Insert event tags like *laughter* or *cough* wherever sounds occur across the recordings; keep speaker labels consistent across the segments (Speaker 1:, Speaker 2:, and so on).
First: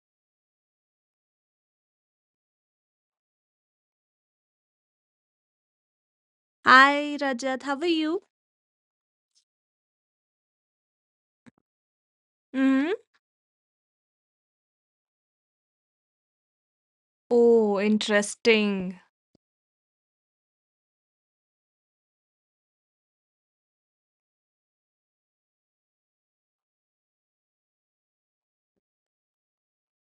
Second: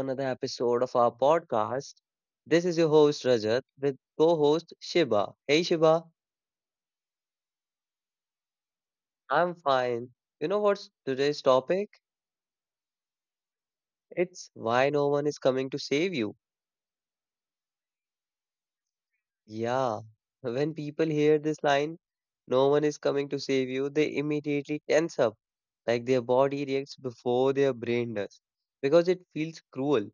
Speaker 1: another episode of our podcast. This is your host Rajat with co host Shiba. Hey, Shiba,
Speaker 2: Hi Rajat, how are you?
Speaker 1: I'm fine. You know what's today's topic?
Speaker 2: hmm
Speaker 1: It's why no one is coming to save you.
Speaker 2: Oh, interesting.
Speaker 1: Yeah, when people hear this line, no one is coming to save you, they immediately tense up, like their body reacts before their brain does, because it feels cruel.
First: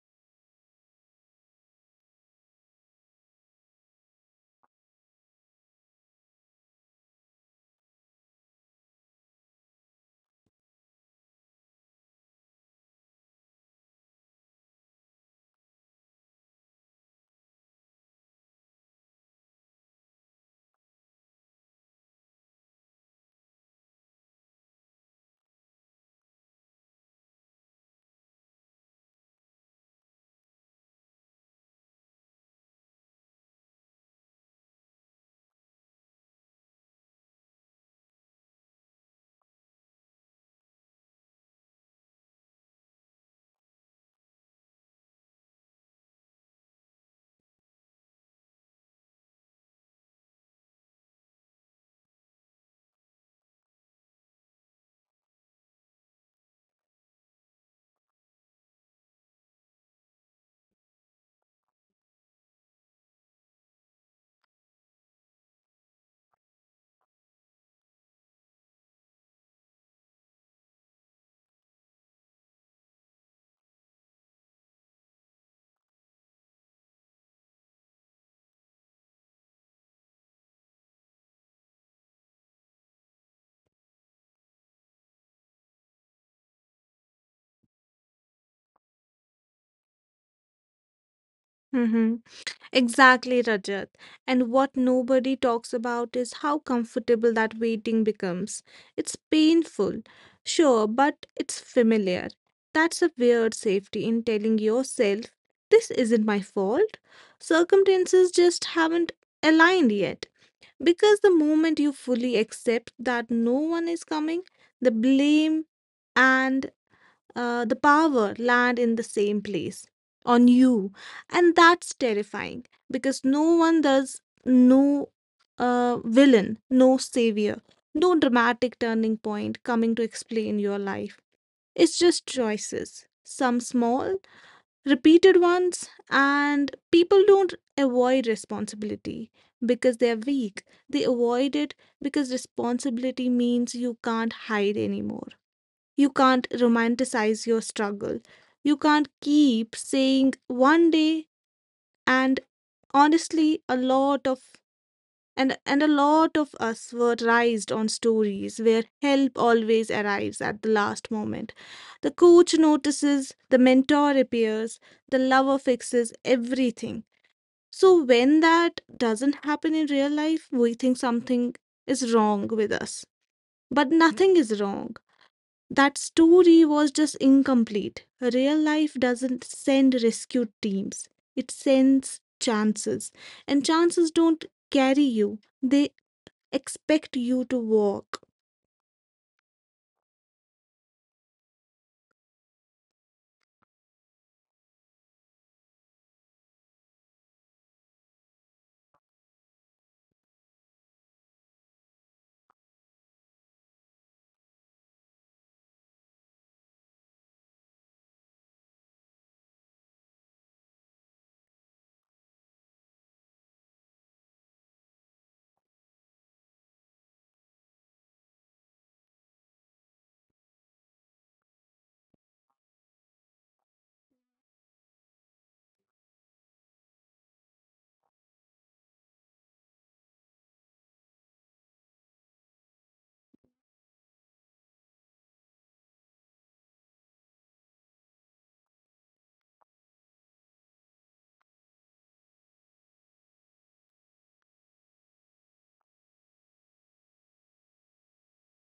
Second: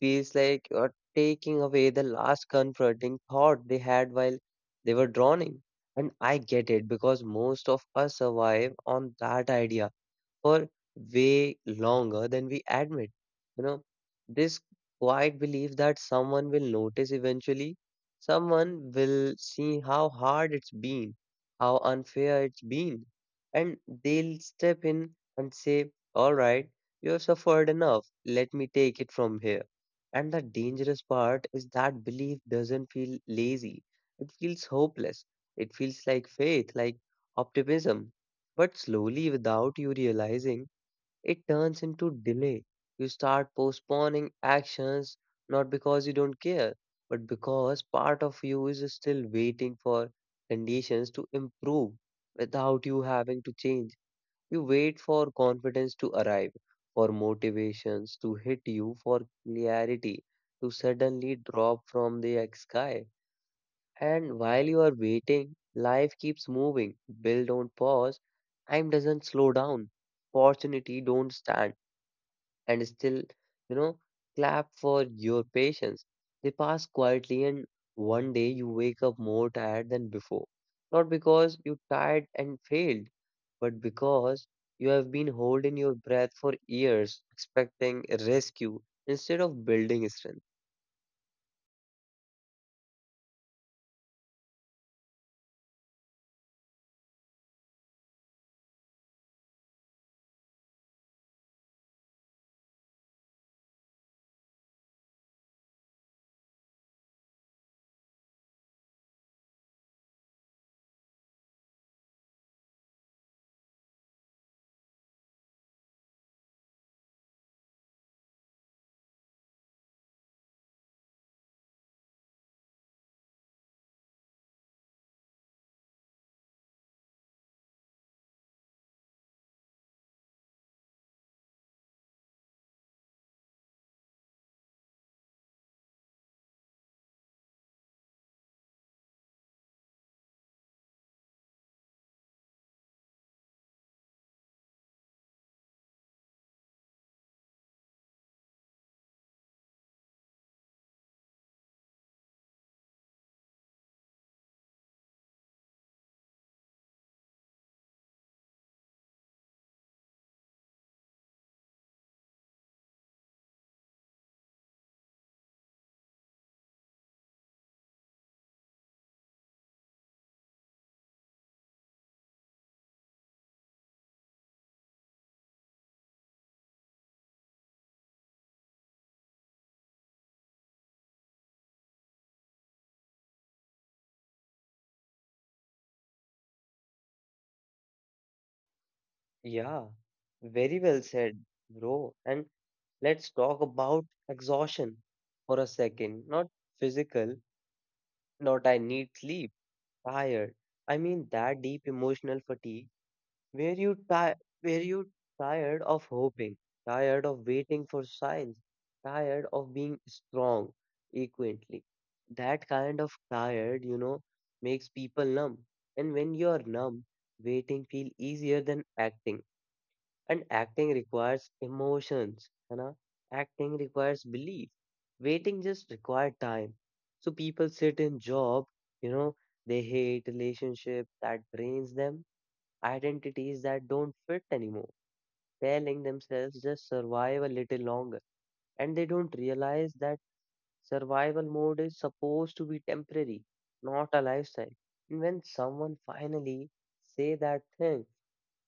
Speaker 1: Feels like you're taking away the last comforting thought they had while they were drowning. And I get it because most of us survive on that idea for way longer than we admit. You know, this quiet belief that someone will notice eventually, someone will see how hard it's been, how unfair it's been, and they'll step in and say, "All right, you have suffered enough, let me take it from here." And the dangerous part is that belief doesn't feel lazy, it feels hopeless, it feels like faith, like optimism, but slowly, without you realizing, it turns into delay. You start postponing actions not because you don't care, but because part of you is still waiting for conditions to improve without you having to change. You wait for confidence to arrive, for motivations to hit you, for clarity to suddenly drop from the sky. And while you are waiting, life keeps moving. Bill don't pause. Time doesn't slow down. Opportunity don't stand and still, you know, clap for your patience. They pass quietly and one day you wake up more tired than before. Not because you tired and failed, but because you have been holding your breath for years, expecting rescue instead of building strength.
Speaker 2: hmm Exactly, Rajat. And what nobody talks about is how comfortable that waiting becomes. It's painful, sure, but it's familiar. That's a weird safety in telling yourself, this isn't my fault. Circumstances just haven't aligned yet. Because the moment you fully accept that no one is coming, the blame and the power land in the same place on you, and that's terrifying because no one does, no villain, no savior, no dramatic turning point coming to explain your life. It's just choices, some small repeated ones. And people don't avoid responsibility because they're weak, they avoid it because responsibility means you can't hide anymore. You can't romanticize your struggle. You can't keep saying one day. And honestly a lot of and and a lot of us were raised on stories where help always arrives at the last moment. The coach notices, the mentor appears, the lover fixes everything. So when that doesn't happen in real life, we think something is wrong with us. But nothing is wrong, that story was just incomplete. Real life doesn't send rescue teams, it sends chances. And chances don't carry you, they expect you to walk.
Speaker 1: Yeah, very well said, bro. And let's talk about exhaustion for a second. Not physical, not I need sleep, tired. I mean that deep emotional fatigue where you ti where you tired of hoping, tired of waiting for signs, tired of being strong equally. That kind of tired, you know, makes people numb. And when you're numb, waiting feel easier than acting. And acting requires emotions, you know. Acting requires belief. Waiting just requires time. So people sit in job, you know, they hate relationship that drains them, identities that don't fit anymore, telling themselves just survive a little longer. And they don't realize that survival mode is supposed to be temporary, not a lifestyle. And when someone finally say that thing,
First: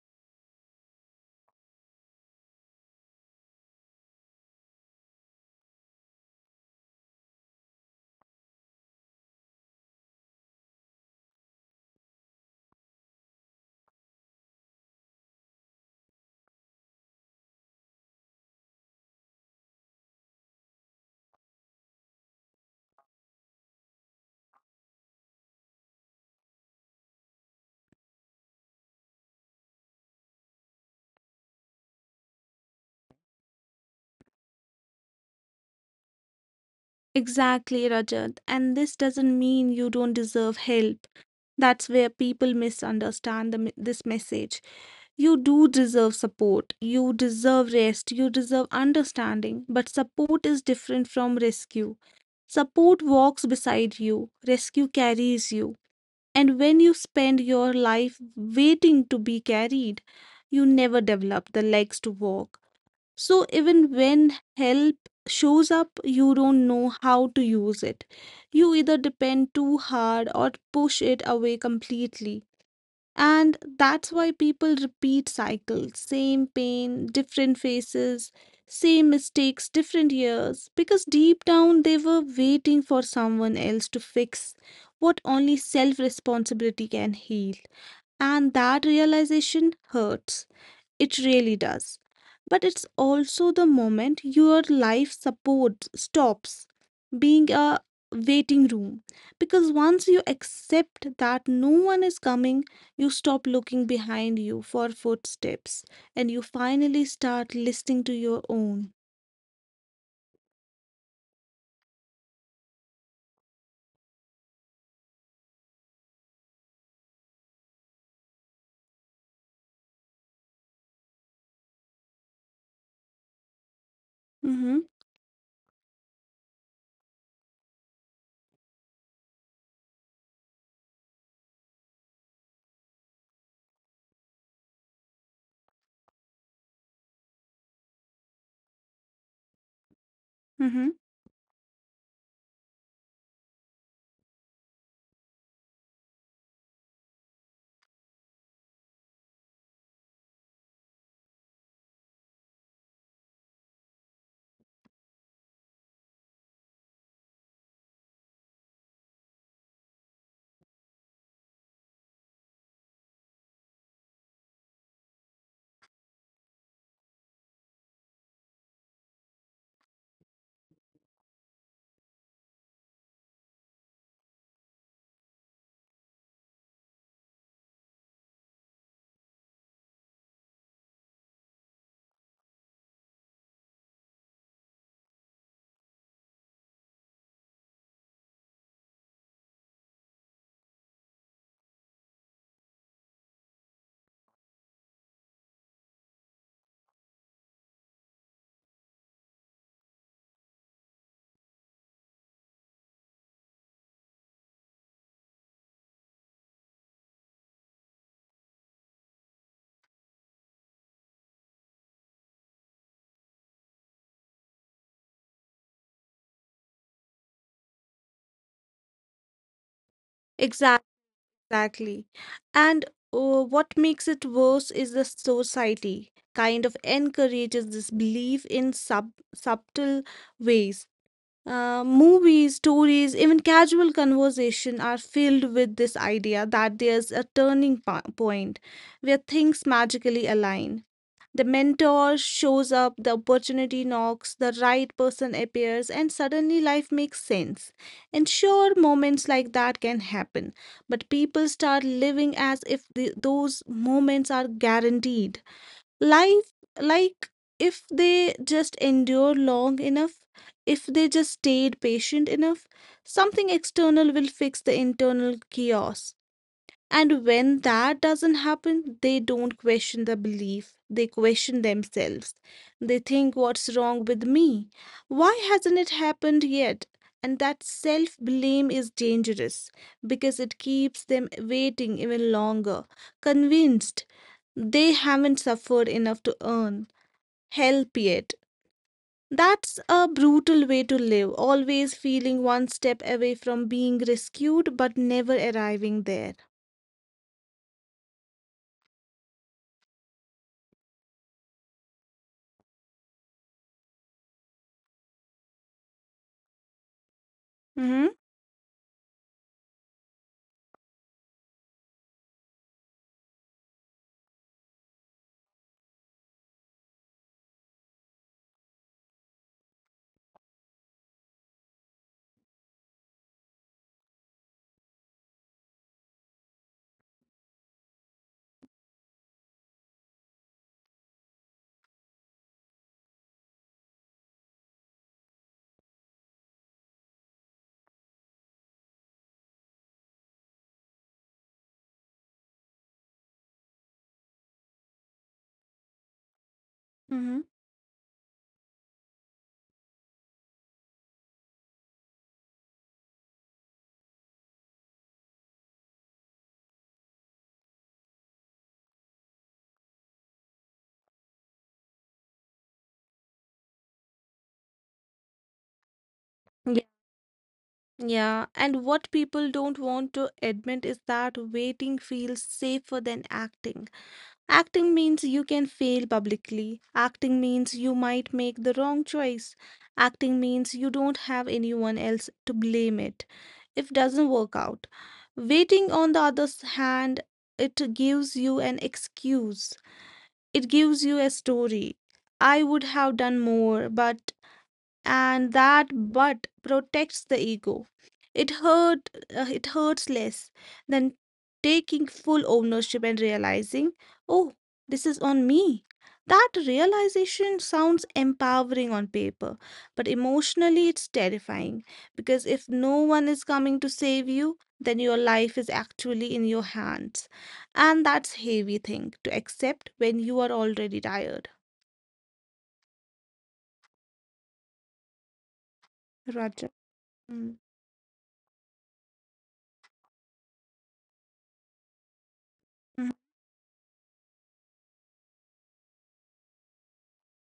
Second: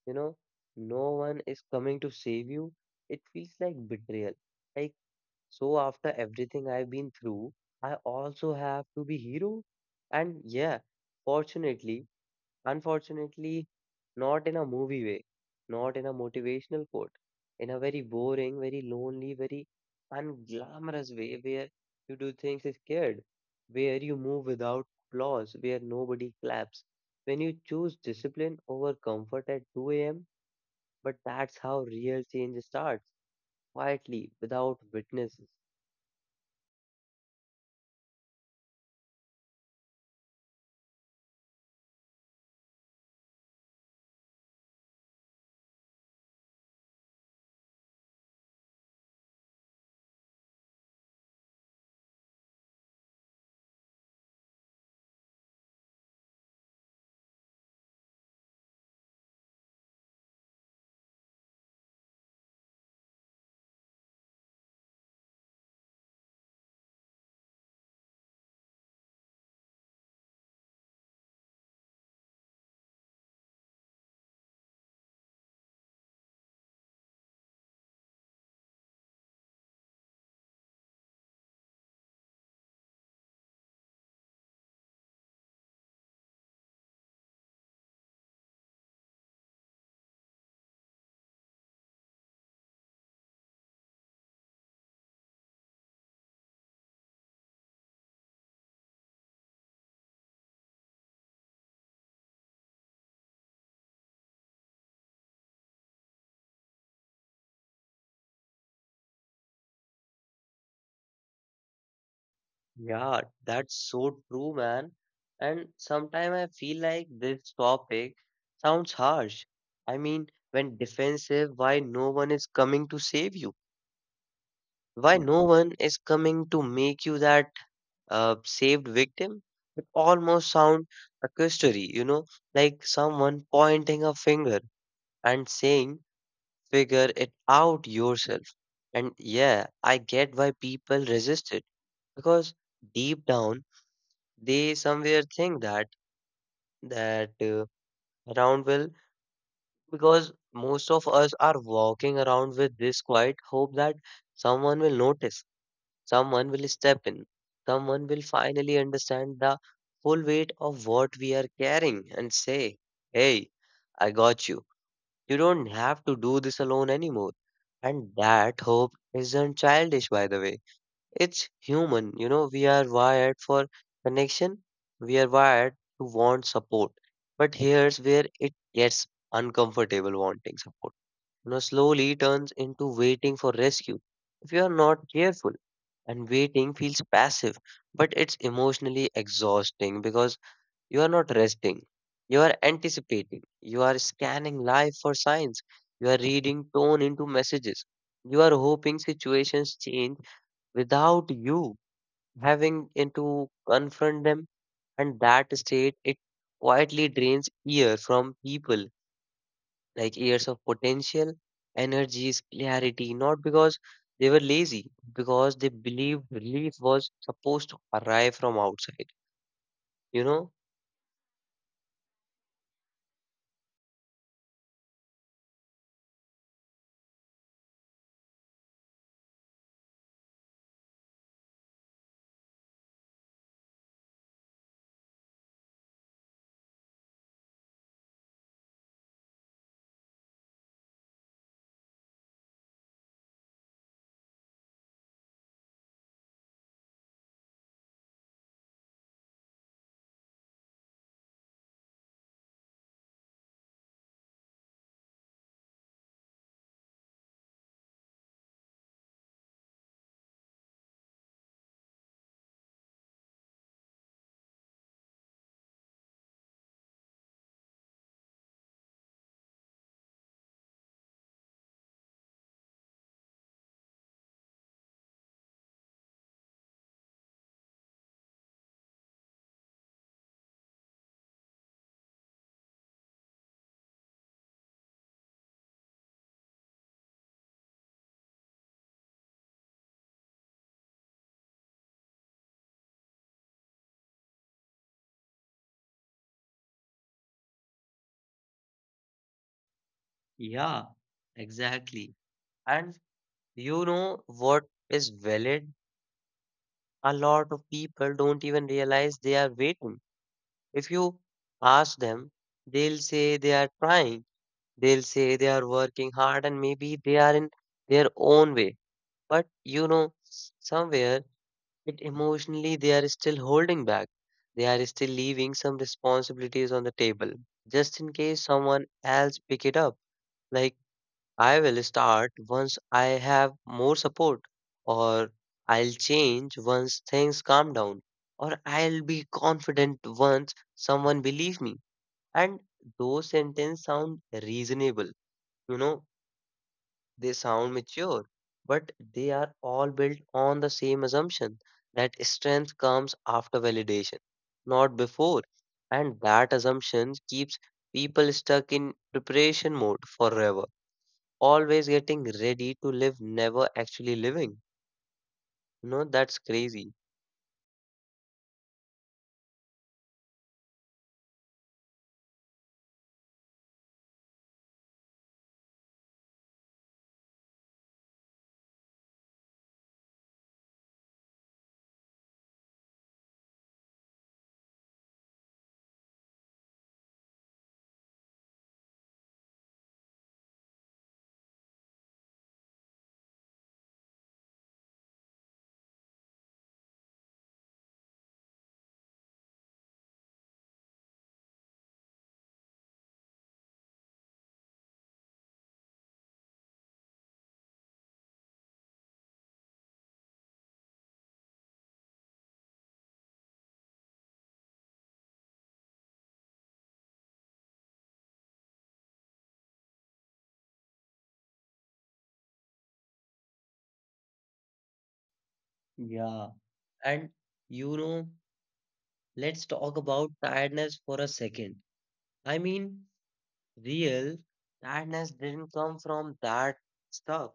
Speaker 1: you know, no one is coming to save you. It feels like betrayal. Like, so after everything I've been through, I also have to be hero. And yeah, fortunately, unfortunately, not in a movie way, not in a motivational quote, in a very boring, very lonely, very unglamorous way where you do things scared, where you move without applause, where nobody claps. When you choose discipline over comfort at 2 a.m., but that's how real change starts, quietly, without witnesses.
Speaker 2: Exactly, Rajat. And this doesn't mean you don't deserve help. That's where people misunderstand this message. You do deserve support, you deserve rest, you deserve understanding, but support is different from rescue. Support walks beside you, rescue carries you. And when you spend your life waiting to be carried, you never develop the legs to walk. So even when help shows up, you don't know how to use it. You either depend too hard or push it away completely. And that's why people repeat cycles: same pain, different faces, same mistakes, different years. Because deep down they were waiting for someone else to fix what only self responsibility can heal. And that realization hurts. It really does. But it's also the moment your life support stops being a waiting room. Because once you accept that no one is coming, you stop looking behind you for footsteps and you finally start listening to your own.
Speaker 1: Yeah, that's so true, man. And sometimes I feel like this topic sounds harsh. I mean, when defensive, why no one is coming to save you?
Speaker 2: Mm-hmm.
Speaker 1: Why no one is coming to make you that saved victim? It almost sounds accusatory, you know, like someone pointing a finger and saying, "Figure it out yourself." And yeah, I get why
Speaker 2: Mm-hmm.
Speaker 1: people resist it because deep down they somewhere think that that uh, around will, because most of us are walking around with this quiet hope that someone will notice, someone will step in, someone will finally understand the full weight of what we are carrying and say, "Hey, I got you. You don't have to do this alone anymore." And that hope isn't childish, by the way. It's human. You know, we are wired for connection, we are wired to want support. But here's where it gets uncomfortable wanting support. You know, slowly turns into waiting for rescue. If you are not careful, and waiting feels passive, but it's emotionally exhausting because you are not resting. You are anticipating. You are scanning life for signs. You are reading tone into messages. You are hoping situations change without you having to confront them. And that state, it quietly drains ear from people, like years of potential, energies, clarity, not because they were lazy, because they believed relief was supposed to arrive from outside, you know?
Speaker 2: Exactly. Exactly. And what makes it worse is the society kind of encourages this belief in subtle ways. Movies, stories, even casual conversation are filled with this idea that there's a point where things magically align. The mentor shows up, the opportunity knocks, the right person appears, and suddenly life makes sense. And sure, moments like that can happen, but people start living as if those moments are guaranteed. Life, like, if they just endure long enough, if they just stayed patient enough, something external will fix the internal chaos. And when that doesn't happen, they don't question the belief, they question themselves. They think, what's wrong with me? Why hasn't it happened yet? And that self blame is dangerous because it keeps them waiting even longer, convinced they haven't suffered enough to earn help yet. That's a brutal way to live, always feeling one step away from being rescued but never arriving there.
Speaker 1: Yeah, exactly. And you know what is valid? A
Speaker 2: Mm-hmm.
Speaker 1: lot of people don't even realize they are waiting. If you ask them, they'll say they are trying, they'll say they are working hard, and maybe they are in their own way. But you know, somewhere it emotionally they are still holding back. They are still leaving some responsibilities on the table just in case someone else pick it up. Like I will start once I have more support, or I'll change once things calm down, or I'll be confident once someone believes me. And those sentences sound reasonable, you know, they
Speaker 2: Mm-hmm.
Speaker 1: sound mature, but they are all built on the same assumption that strength comes after validation, not before. And that assumption keeps people stuck in preparation mode forever, always getting ready to live, never actually living. No, that's
Speaker 2: Yeah.
Speaker 1: crazy.
Speaker 2: Yeah, and what people don't want to admit is that waiting feels safer than acting. Acting means you can fail publicly. Acting means you might make the wrong choice. Acting means you don't have anyone else to blame it if it doesn't work out. Waiting, on the hand, it gives you an excuse. It gives you a story. I would have done more, but. And that but protects the ego. it hurt it hurts less than taking full ownership and realizing, oh, this is on me. That realization sounds empowering on paper, but emotionally it's terrifying, because if no one is coming to save you, then your life is actually in your hands, and that's heavy thing to accept when you are already tired.
Speaker 1: Yeah,
Speaker 2: Roger.
Speaker 1: and
Speaker 2: Mm.
Speaker 1: you know, let's talk about tiredness for a second. I mean, real tiredness didn't come from that stuff.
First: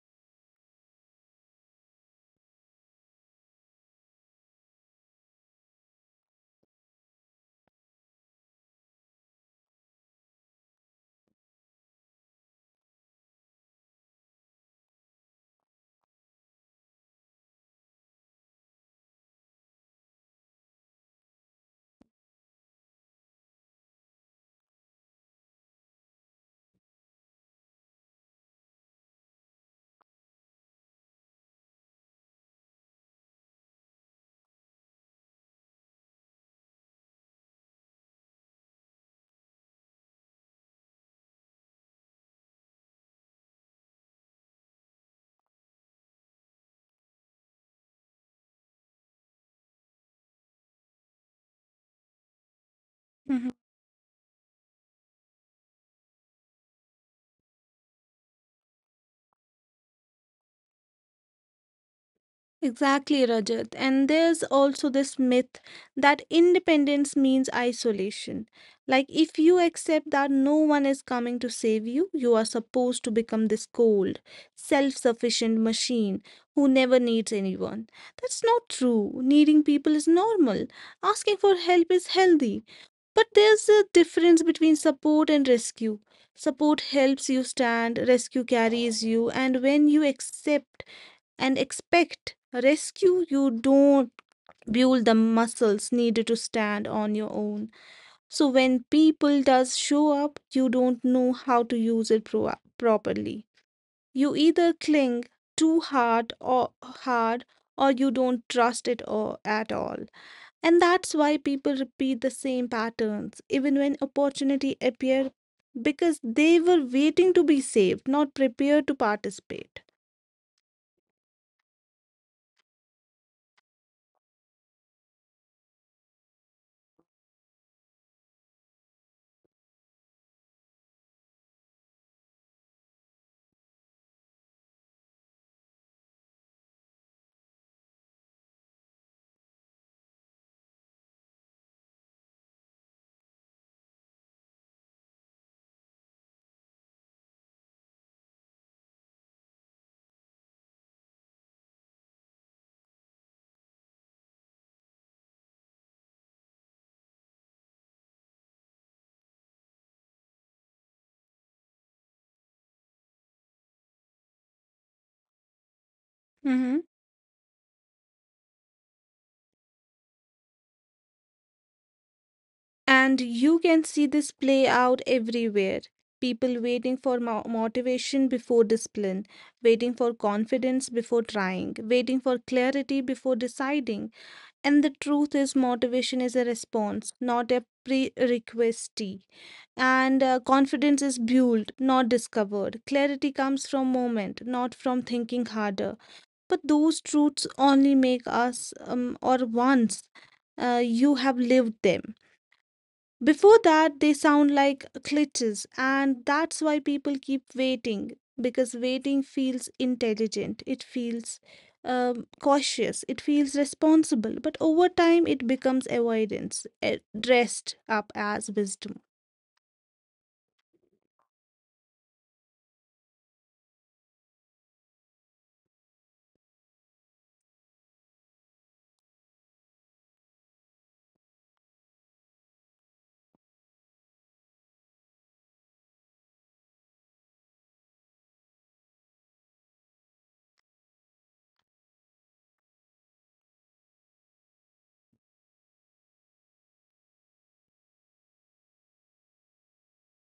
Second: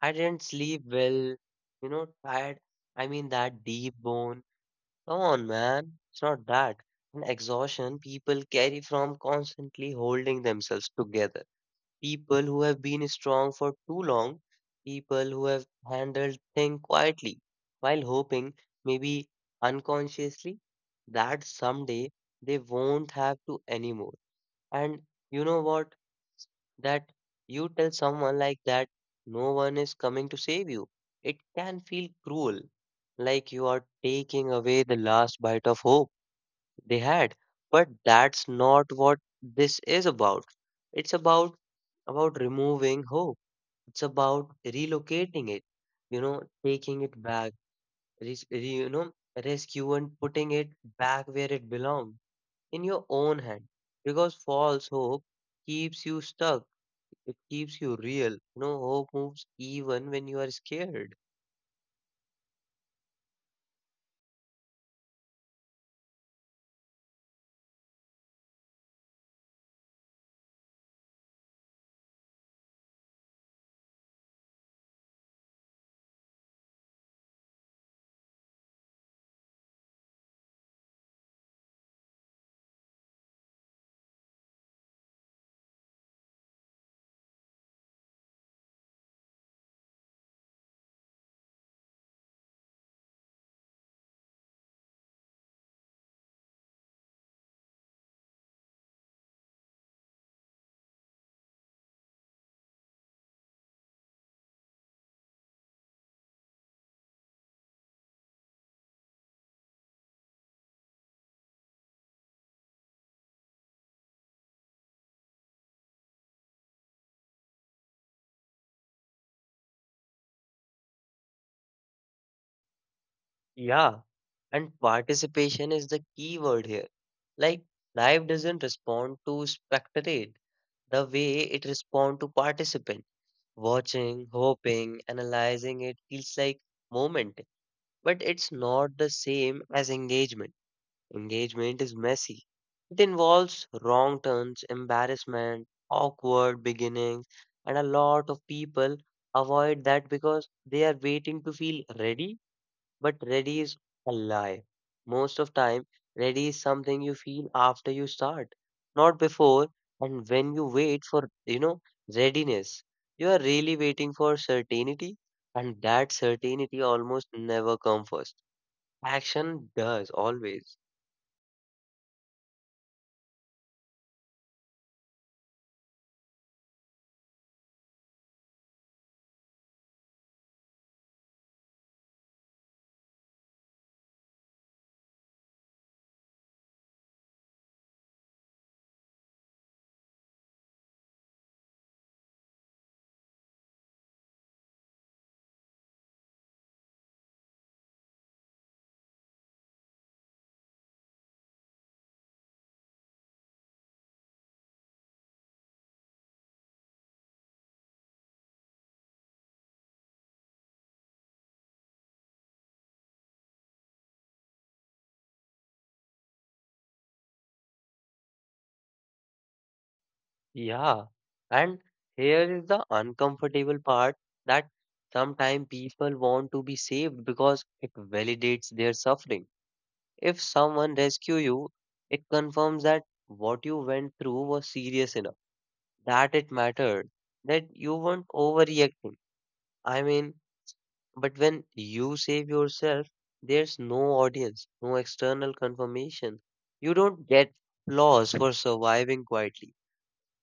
Speaker 1: I didn't sleep well, you know, tired. I mean, that deep bone. Come on, man. It's not that. An exhaustion people carry from constantly holding themselves together. People who have been strong for too long, people who have handled things quietly while hoping, maybe unconsciously, that someday they won't have to anymore. And you know what? That you tell someone like that, no one is coming to save you. It can feel cruel, like you are taking away the last bite of hope they had. But that's not what this is about. It's about removing hope, it's about relocating it, you know, taking it back, you know, rescue and putting it back where it belongs in your own
Speaker 2: Mhm.
Speaker 1: hand. Because false hope keeps you stuck. It keeps you real. You know, hope moves even when you are scared.
Speaker 2: Exactly, Rajat. And there's also this myth that independence means isolation. Like, if you accept that no one is coming to save you, you are supposed to become this cold, self sufficient machine who never needs anyone. That's not true. Needing people is normal, asking for help is healthy. But there's a difference between support and rescue. Support helps you stand, rescue carries you, and when you accept and expect rescue, you don't build the muscles needed to stand on your own. So when people does show up, you don't know how to use it properly. You either cling too hard, or you don't trust it or at all. And that's why people repeat the same patterns even when opportunity appear, because they were waiting to be saved, not prepared to participate.
Speaker 1: Yeah. And participation is the key word here. Like life doesn't respond to spectate the way it responds to participant. Watching, hoping, analyzing it feels like moment, but it's not the same as engagement. Engagement is messy. It involves wrong turns, embarrassment, awkward beginnings, and a lot of people avoid that because they are waiting to feel ready, but ready is a lie. Most of time, ready is something you feel after you start, not before. And when you wait for, you know, readiness, you are really waiting for certainty, and that certainty
Speaker 2: hmm
Speaker 1: almost never comes first. Action does always.
Speaker 2: And you can see this play out everywhere. People waiting for motivation before discipline, waiting for confidence before trying, waiting for clarity before deciding. And the truth is, motivation is a response, not a prerequisite. And confidence is built, not discovered. Clarity comes from moment, not from thinking harder. But those truths only make us or once you have lived them. Before that, they sound like glitches, and that's why people keep waiting, because waiting feels intelligent, it feels cautious, it feels responsible, but over time it becomes avoidance, dressed up as wisdom.
Speaker 1: Yeah. And here is the uncomfortable part that sometimes people want to be saved because it validates their suffering. If someone rescue you, it confirms that what you went through was serious enough, that it mattered, that you weren't overreacting. I mean, but when you save yourself, there's no audience, no external confirmation. You don't get applause for surviving quietly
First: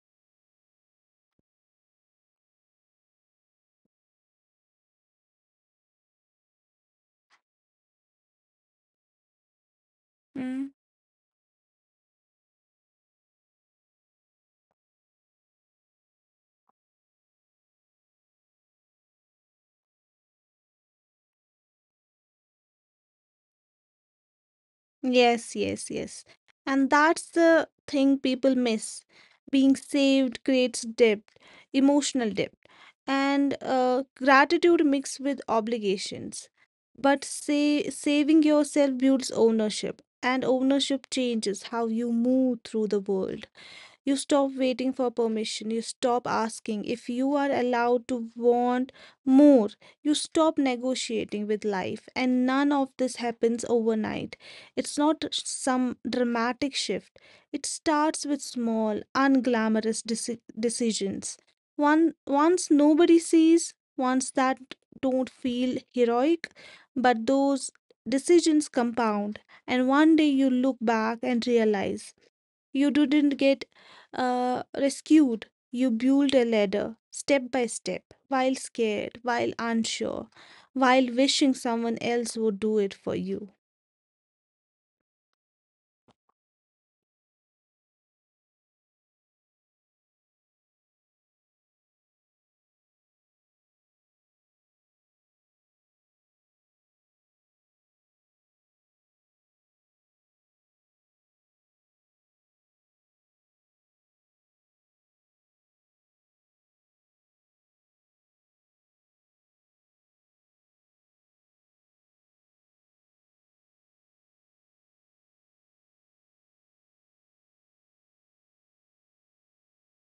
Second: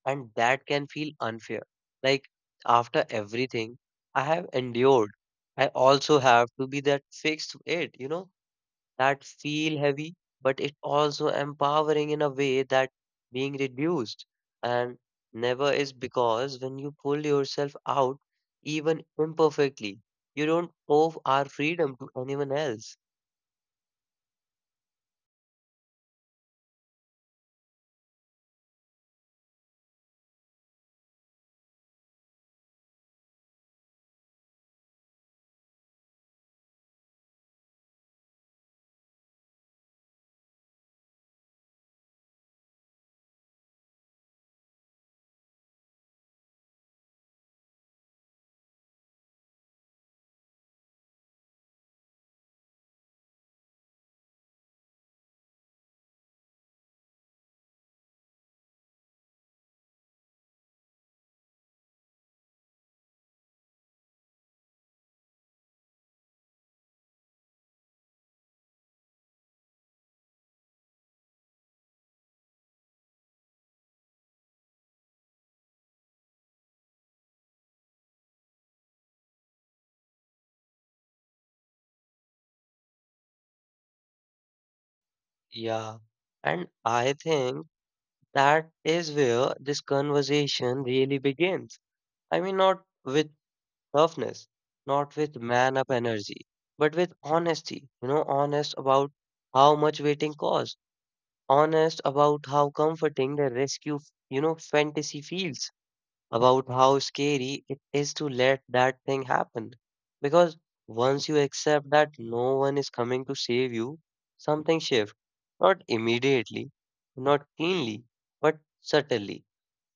Speaker 1: and that can feel unfair. Like after everything I have endured, I also have to be that fixed it, you know, that feel heavy, but
Speaker 2: Hmm?
Speaker 1: it also empowering in a way that being reduced and never is because when you pull yourself out, even imperfectly, you don't owe our freedom to anyone else.
Speaker 2: Yes, yes, yes. And that's the thing people miss. Being saved creates depth, emotional depth, and gratitude mixed with obligations. But say, saving yourself builds ownership, and ownership changes how you move through the world. You stop waiting for permission. You stop asking if you are allowed to want more. You stop negotiating with life. And none of this happens overnight. It's not some dramatic shift. It starts with small, unglamorous decisions. One, once nobody sees, ones that don't feel heroic, but those decisions compound. And one day you look back and realize you didn't get rescued. You built a ladder step by step, while scared, while unsure, while wishing someone else would do it for you.
Speaker 1: Yeah. And I think that is where this conversation really begins. I mean, not with toughness, not with man up energy, but with honesty. You know, honest about how much waiting costs, honest about how comforting the rescue, you know, fantasy feels, about how scary it is to let that thing happen. Because once you accept that no one is coming to save you, something shifts. Not immediately, not cleanly, but subtly,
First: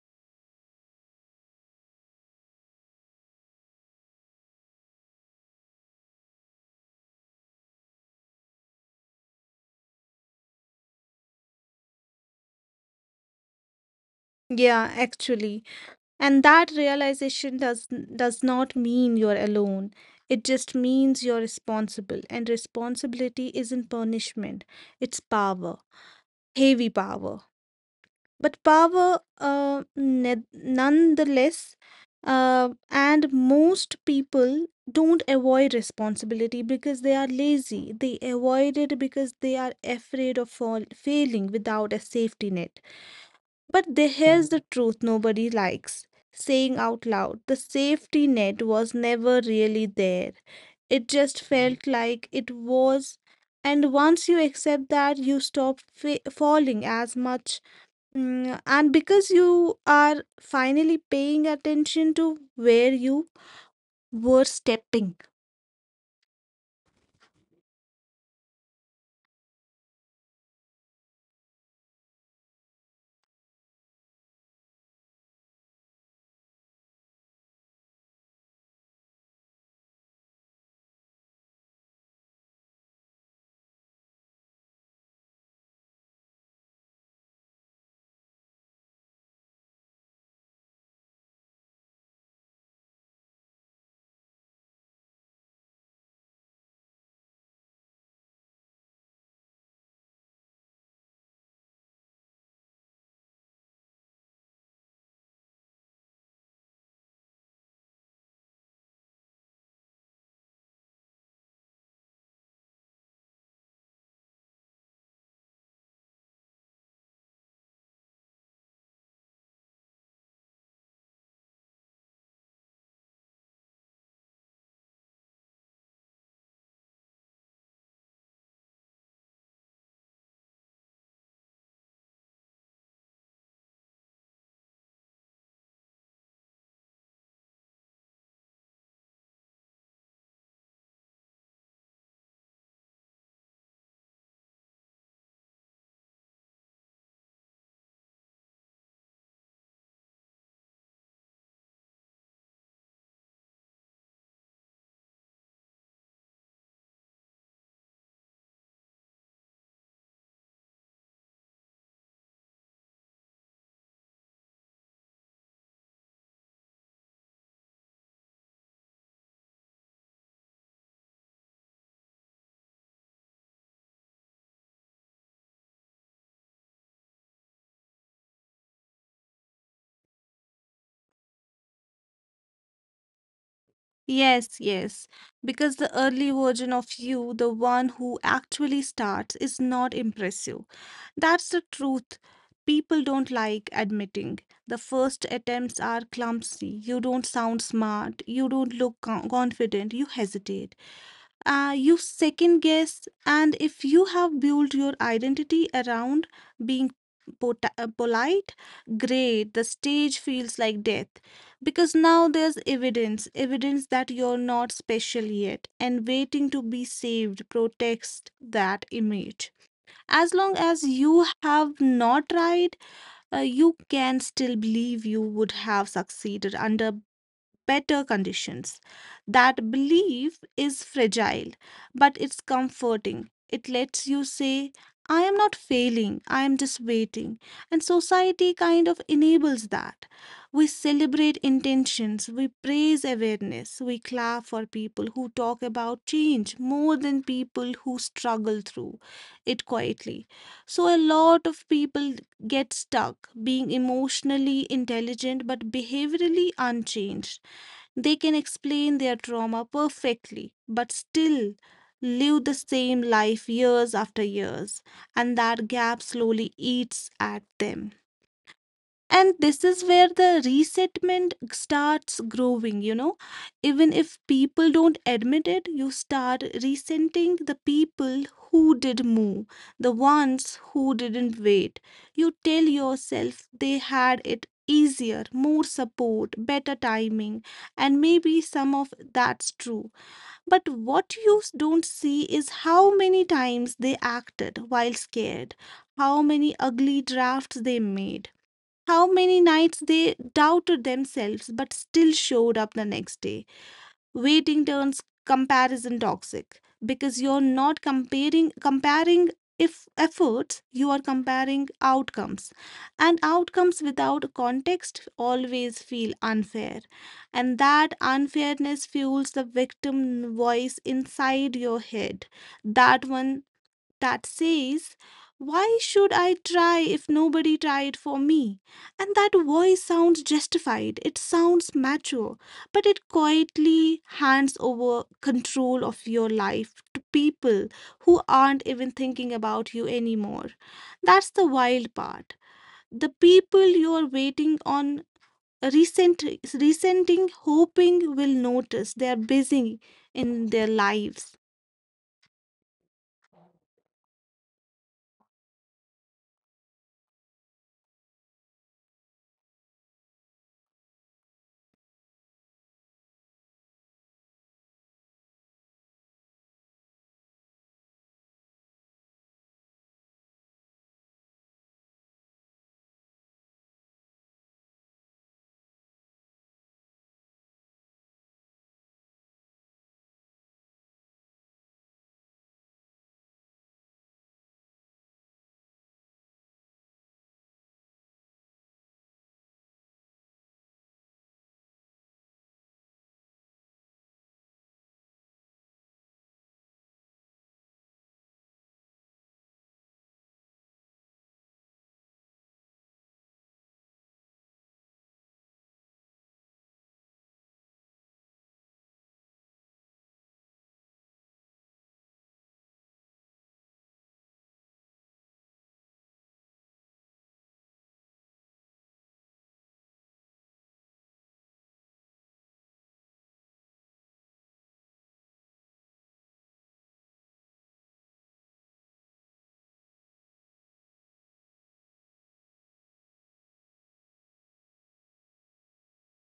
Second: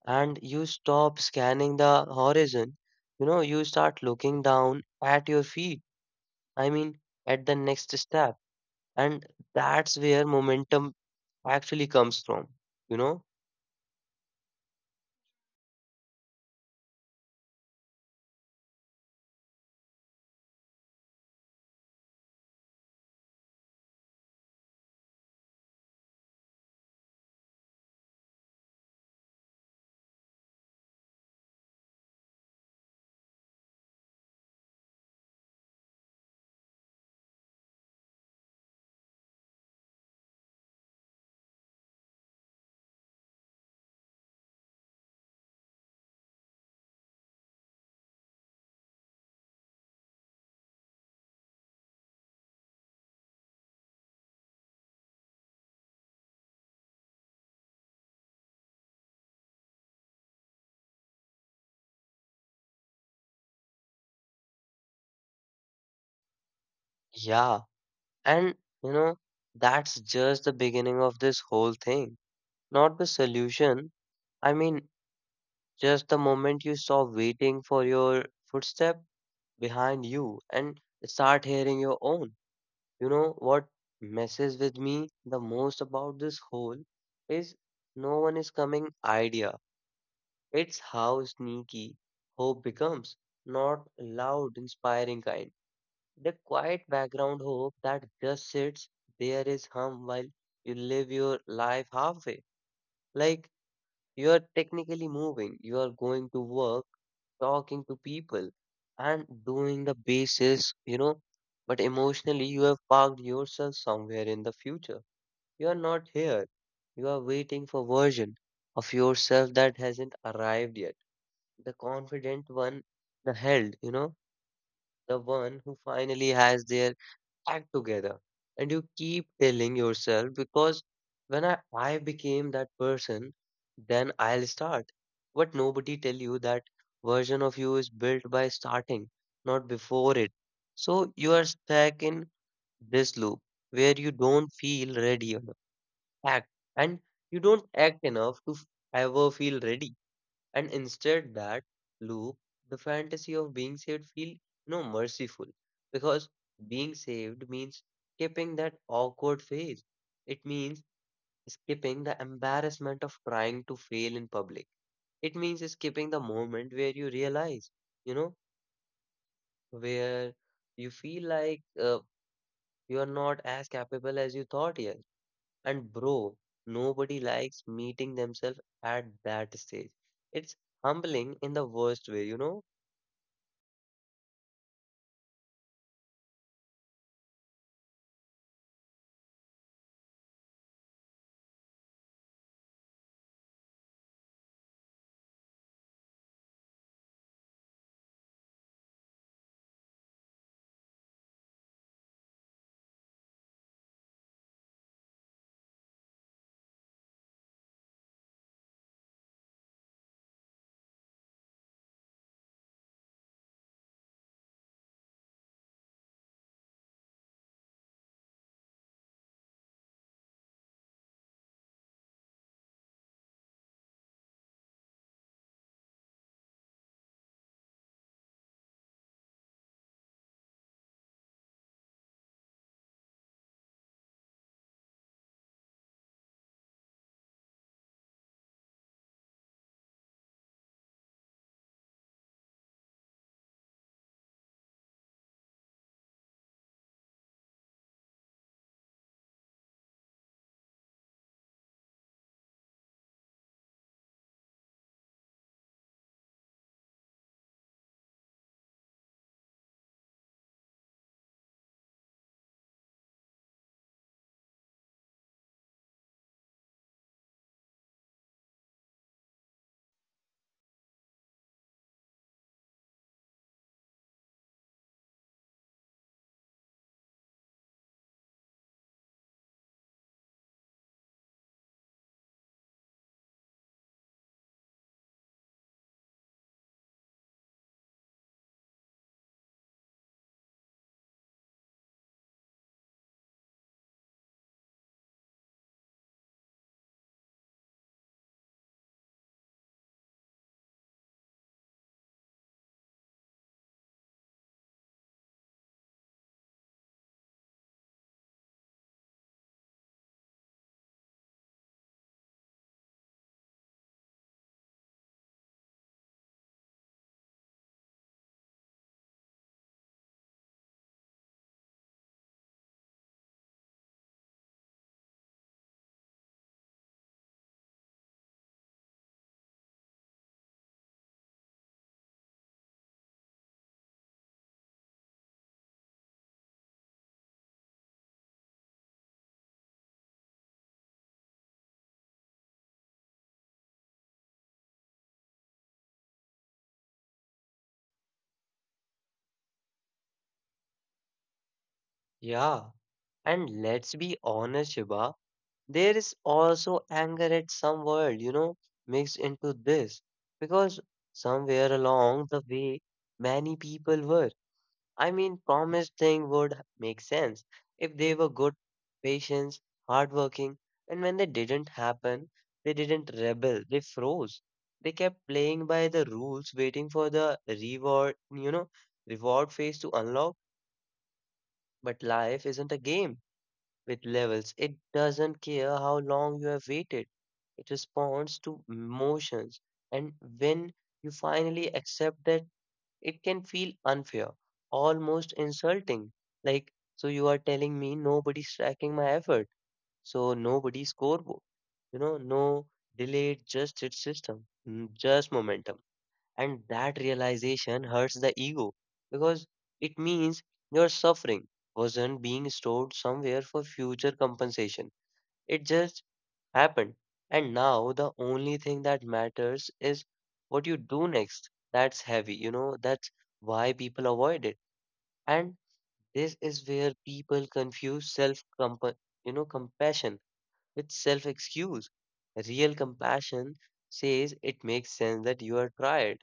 Speaker 1: and you stop scanning the horizon. You know, you start looking down at your feet. I mean, at the next step. And that's where momentum actually comes from. You know?
Speaker 2: Yeah, actually. And that realization does not mean you're alone. It just means you're responsible, and responsibility isn't punishment, it's power, heavy power. But power nonetheless. And most people don't avoid responsibility because they are lazy, they avoid it because they are afraid of failing without a safety net. But the, here's the truth nobody likes saying out loud: the safety net was never really there, it just felt like it was. And once you accept that, you stop falling as much. And because you are finally paying attention to where you were stepping.
Speaker 1: Yeah. And, you know, that's just the beginning of this whole thing. Not the solution. I mean, just the moment you stop waiting for your footstep behind you and start hearing your own. You know what messes with me the most about this whole is no one is coming idea. It's how sneaky hope becomes, not loud, inspiring kind. The quiet background hope that just sits there is hum while you live your life halfway. Like you are technically moving, you are going to work, talking to people, and doing the basis, you know, but emotionally you have parked yourself somewhere in the future. You are not here. You are waiting for version of yourself that hasn't arrived yet. The confident one, the held, the one who finally has their act together. And you keep telling yourself, because when I became that person, then I'll start. But nobody tell you that version of you is built by starting, not before it. So you are stuck in this loop where you don't feel ready enough act and you don't act enough to ever feel ready. And instead that loop, the fantasy of being saved feel no merciful. Because being saved means skipping that awkward phase. It means skipping the embarrassment of trying to fail in public. It means skipping the moment where you realize, you know, where you feel like you are not as capable as you thought you. And bro, nobody likes meeting themselves at that stage. It's humbling in the worst way, you know.
Speaker 2: Yes, yes. Because the early version of you, the one who actually starts, is not impressive. That's the truth. People don't like admitting. The first attempts are clumsy. You don't sound smart. You don't look confident. You hesitate. You second guess, and if you have built your identity around being polite, great, the stage feels like death, because now there's evidence that you're not special yet, and waiting to be saved protects that image. As long as you have not tried, you can still believe you would have succeeded under better conditions. That belief is fragile, but it's comforting. It lets you say, I am not failing, I am just waiting. And society kind of enables that. We celebrate intentions, we praise awareness, we clap for people who talk about change more than people who struggle through it quietly. So, a lot of people get stuck being emotionally intelligent but behaviorally unchanged. They can explain their trauma perfectly, but still live the same life years after years, and that gap slowly eats at them. And this is where the resentment starts growing, you know. Even if people don't admit it, you start resenting the people who did move, the ones who didn't wait. You tell yourself they had it easier, more support, better timing, and maybe some of that's true. But what you don't see is how many times they acted while scared, how many ugly drafts they made, how many nights they doubted themselves but still showed up the next day. Waiting turns comparison toxic because you're not comparing if efforts, you are comparing outcomes, and outcomes without context always feel unfair. And that unfairness fuels the victim voice inside your head, that one that says, why should I try if nobody tried for me? And that voice sounds justified, it sounds mature, but it quietly hands over control of your life to people who aren't even thinking about you anymore. That's the wild part. The people you're waiting on. Resent, Resenting, hoping will notice, they are busy in their lives.
Speaker 1: Yeah, and let's be honest, Shiba, there is also anger at some world, you know, mixed into this. Because somewhere along the way, many people were, I mean, promised thing would make sense if they were good, patient, hardworking, and when they didn't happen, they didn't rebel, they froze. They kept playing by the rules, waiting for the reward, you know, reward phase to unlock. But life isn't a game with levels. It doesn't care how long you have waited. It responds to emotions. And when you finally accept that, it can feel unfair, almost insulting. Like, so you are telling me nobody's tracking my effort. So nobody scoreboard. You know, no delayed, just its system, just momentum. And that realization hurts the ego because it means your suffering wasn't being stored somewhere for future compensation. It just happened. And now the only thing that matters is what you do next. That's heavy, you know, that's why people avoid it. And this is where people confuse self compa you know, compassion with self excuse. Real compassion says it makes sense that you are tired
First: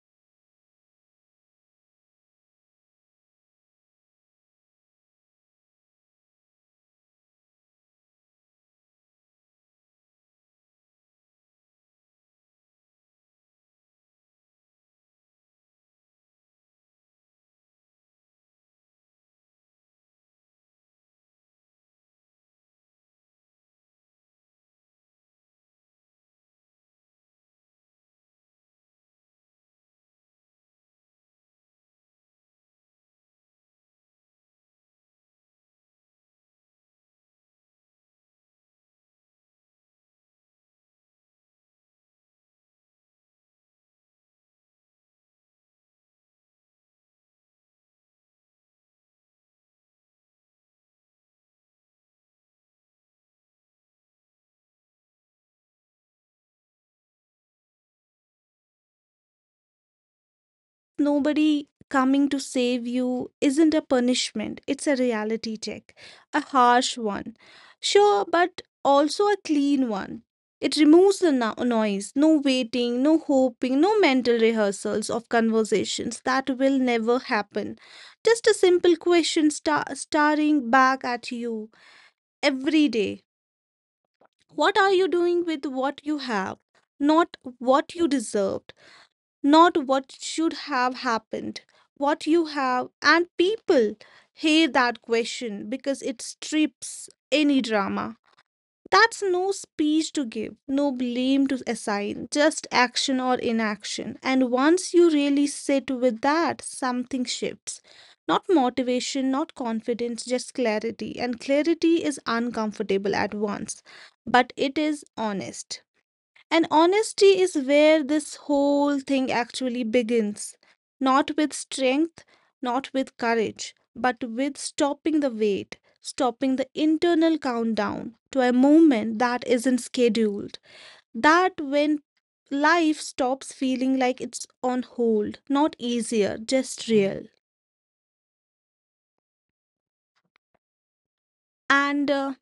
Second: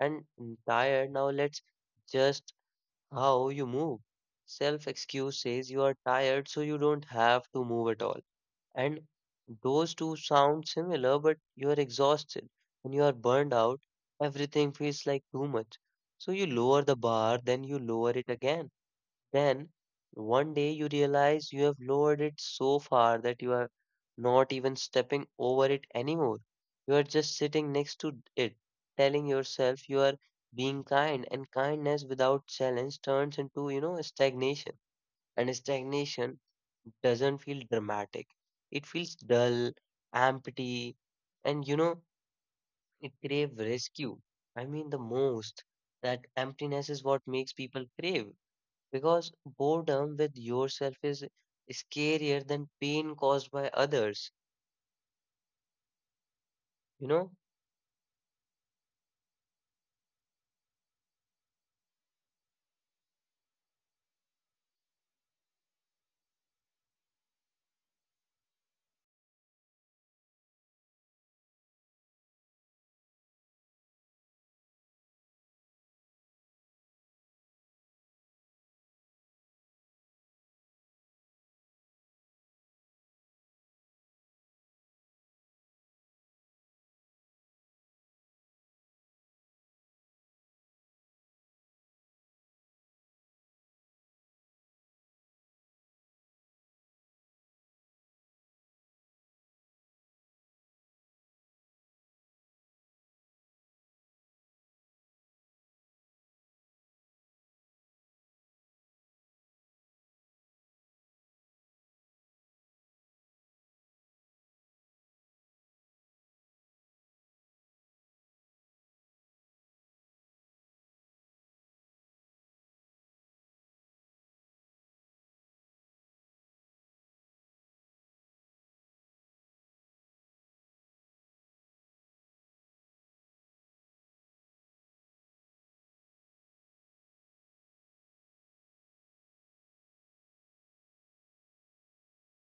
Speaker 1: and tired. Now let's just how you move. Self excuse says you are tired, so you don't have to move at all. And those two sound similar, but you are exhausted and you are burned out. Everything feels like too much. So you lower the bar, then you lower it again, then one day you realize you have lowered it so far that you are not even stepping over it anymore. You are just sitting next to it, telling yourself you are being kind, and kindness without challenge turns into, you know, stagnation. And stagnation doesn't feel dramatic. It feels dull, empty, and you know, it crave rescue. I mean, the most that emptiness is what makes people crave. Because boredom with yourself is scarier than pain caused by others, you know?
Speaker 2: Nobody coming to save you isn't a punishment, it's a reality check, a harsh one. Sure, but also a clean one. It removes the noise, no waiting, no hoping, no mental rehearsals of conversations that will never happen. Just a simple staring back at you every day. What are you doing with what you have? Not what you deserved, not what should have happened, what you have. And people hate that question because it strips any drama. That's no speech to give, no blame to assign, just action or inaction. And once you really sit with that, something shifts. Not motivation, not confidence, just clarity. And clarity is uncomfortable at once, but it is honest. And honesty is where this whole thing actually begins. Not with strength, not with courage, but with stopping the wait, stopping the internal countdown to a moment that isn't scheduled. That when life stops feeling like it's on hold, not easier, just real. And uh,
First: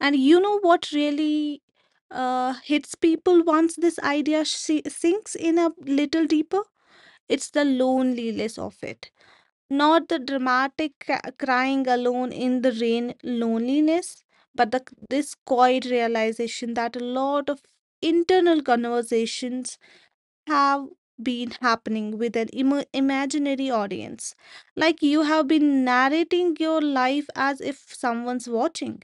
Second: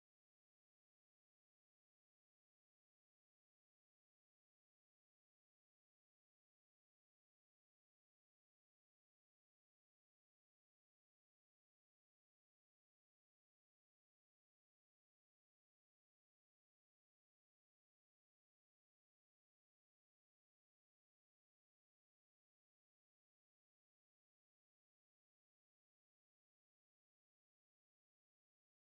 Speaker 2: and you know what really hits people once this sinks in a little deeper? It's the loneliness of it, not the dramatic crying alone in the rain loneliness, but this quiet realization that a lot of internal conversations have been happening with an imaginary audience. Like you have been narrating your life as if someone's watching,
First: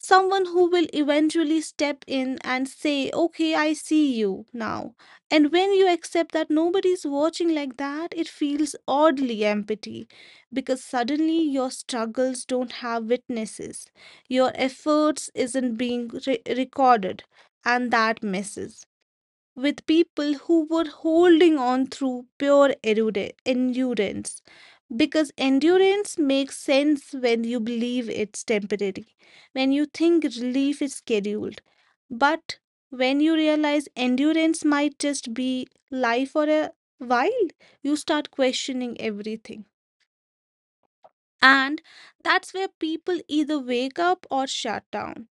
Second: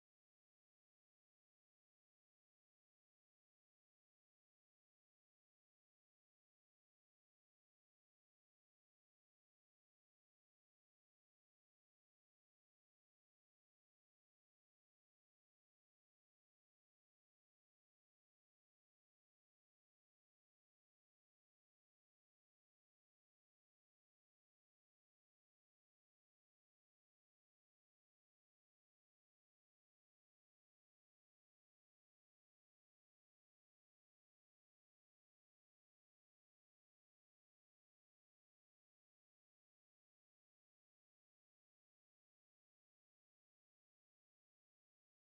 Speaker 2: someone who will eventually step in and say, "Okay, I see you now." And when you accept that nobody's watching like that, it feels oddly empty because suddenly your struggles don't have witnesses. Your efforts isn't being recorded, and that messes with people who were holding on through pure endurance. Because endurance makes sense when you believe it's temporary, when you think relief is scheduled. But when you realize endurance might just be life for a while, you start questioning everything. And that's where people either wake up or shut down.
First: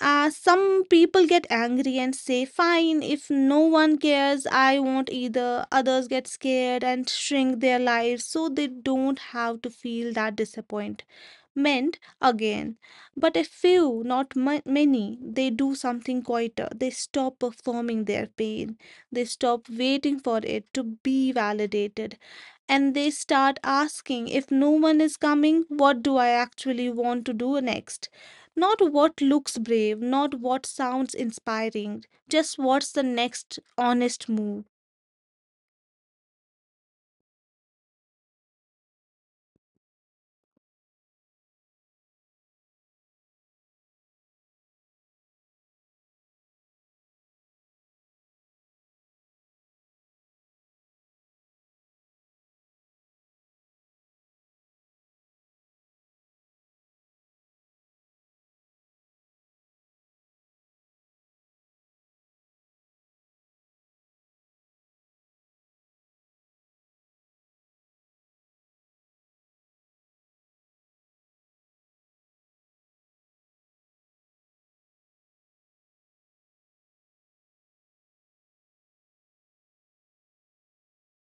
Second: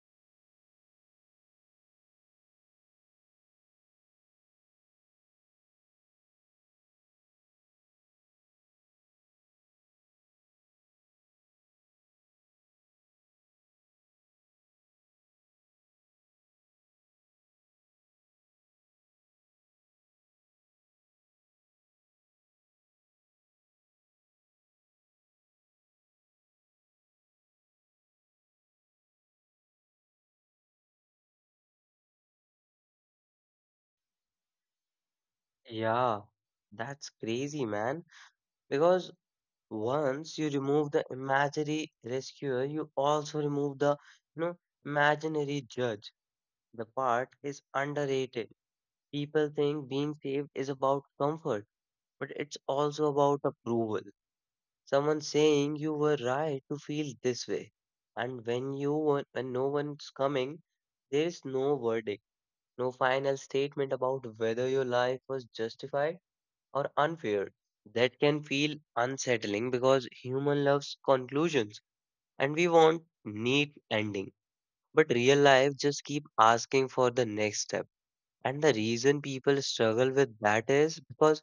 Speaker 2: Some people get angry and say, "Fine, if no one cares, I won't either." Others get scared and shrink their lives so they don't have to feel that disappointment meant again. But a few, not ma- many, they do something quieter. They stop performing their pain. They stop waiting for it to be validated. And they start asking, if no one is coming, what do I actually want to do next? Not what looks brave, not what sounds inspiring, just what's the next honest move.
Speaker 1: Yeah, that's crazy, man. Because once you remove the imaginary rescuer, you also remove the, you know, imaginary judge. The part is underrated. People think being saved is about comfort, but it's also about approval. Someone saying you were right to feel this way. And when when no one's coming, there is no verdict, no final statement about whether your life was justified or unfair. That can feel unsettling because human loves conclusions and we want neat ending. But real life just keep asking for the next step. And the reason people struggle with that is because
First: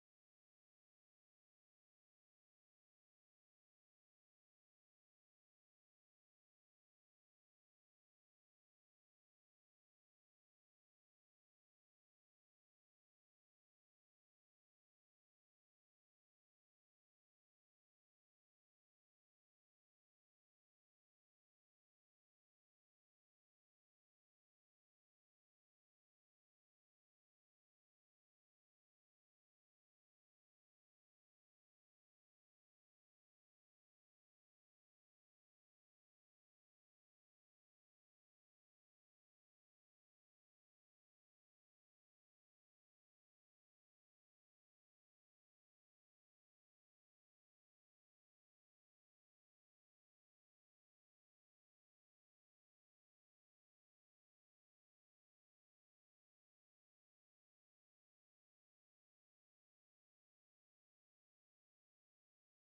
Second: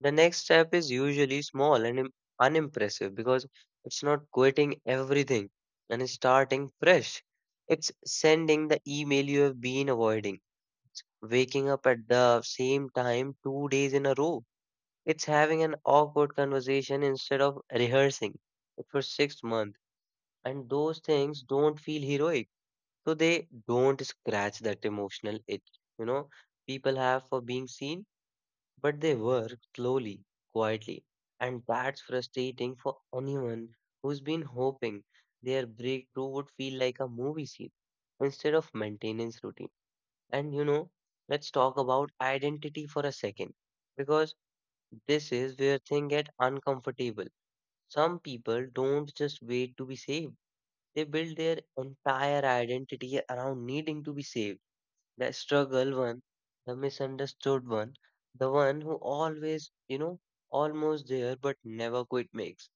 Speaker 1: the next step is usually small and unimpressive, because it's not quitting everything and it's starting fresh. It's sending the email you have been avoiding, waking up at the same time 2 days in a row. It's having an awkward conversation instead of rehearsing it for 6 months. And those things don't feel heroic, so they don't scratch that emotional itch, you know, people have for being seen, but they work slowly, quietly, and that's frustrating for anyone who's been hoping their breakthrough would feel like a movie scene instead of maintenance routine. And you know, let's talk about identity for a second, because this is where things get uncomfortable. Some people don't just wait to be saved, they build their entire identity around needing to be saved: the struggle one, the misunderstood one, the one who always, you know, almost there but never quit makes.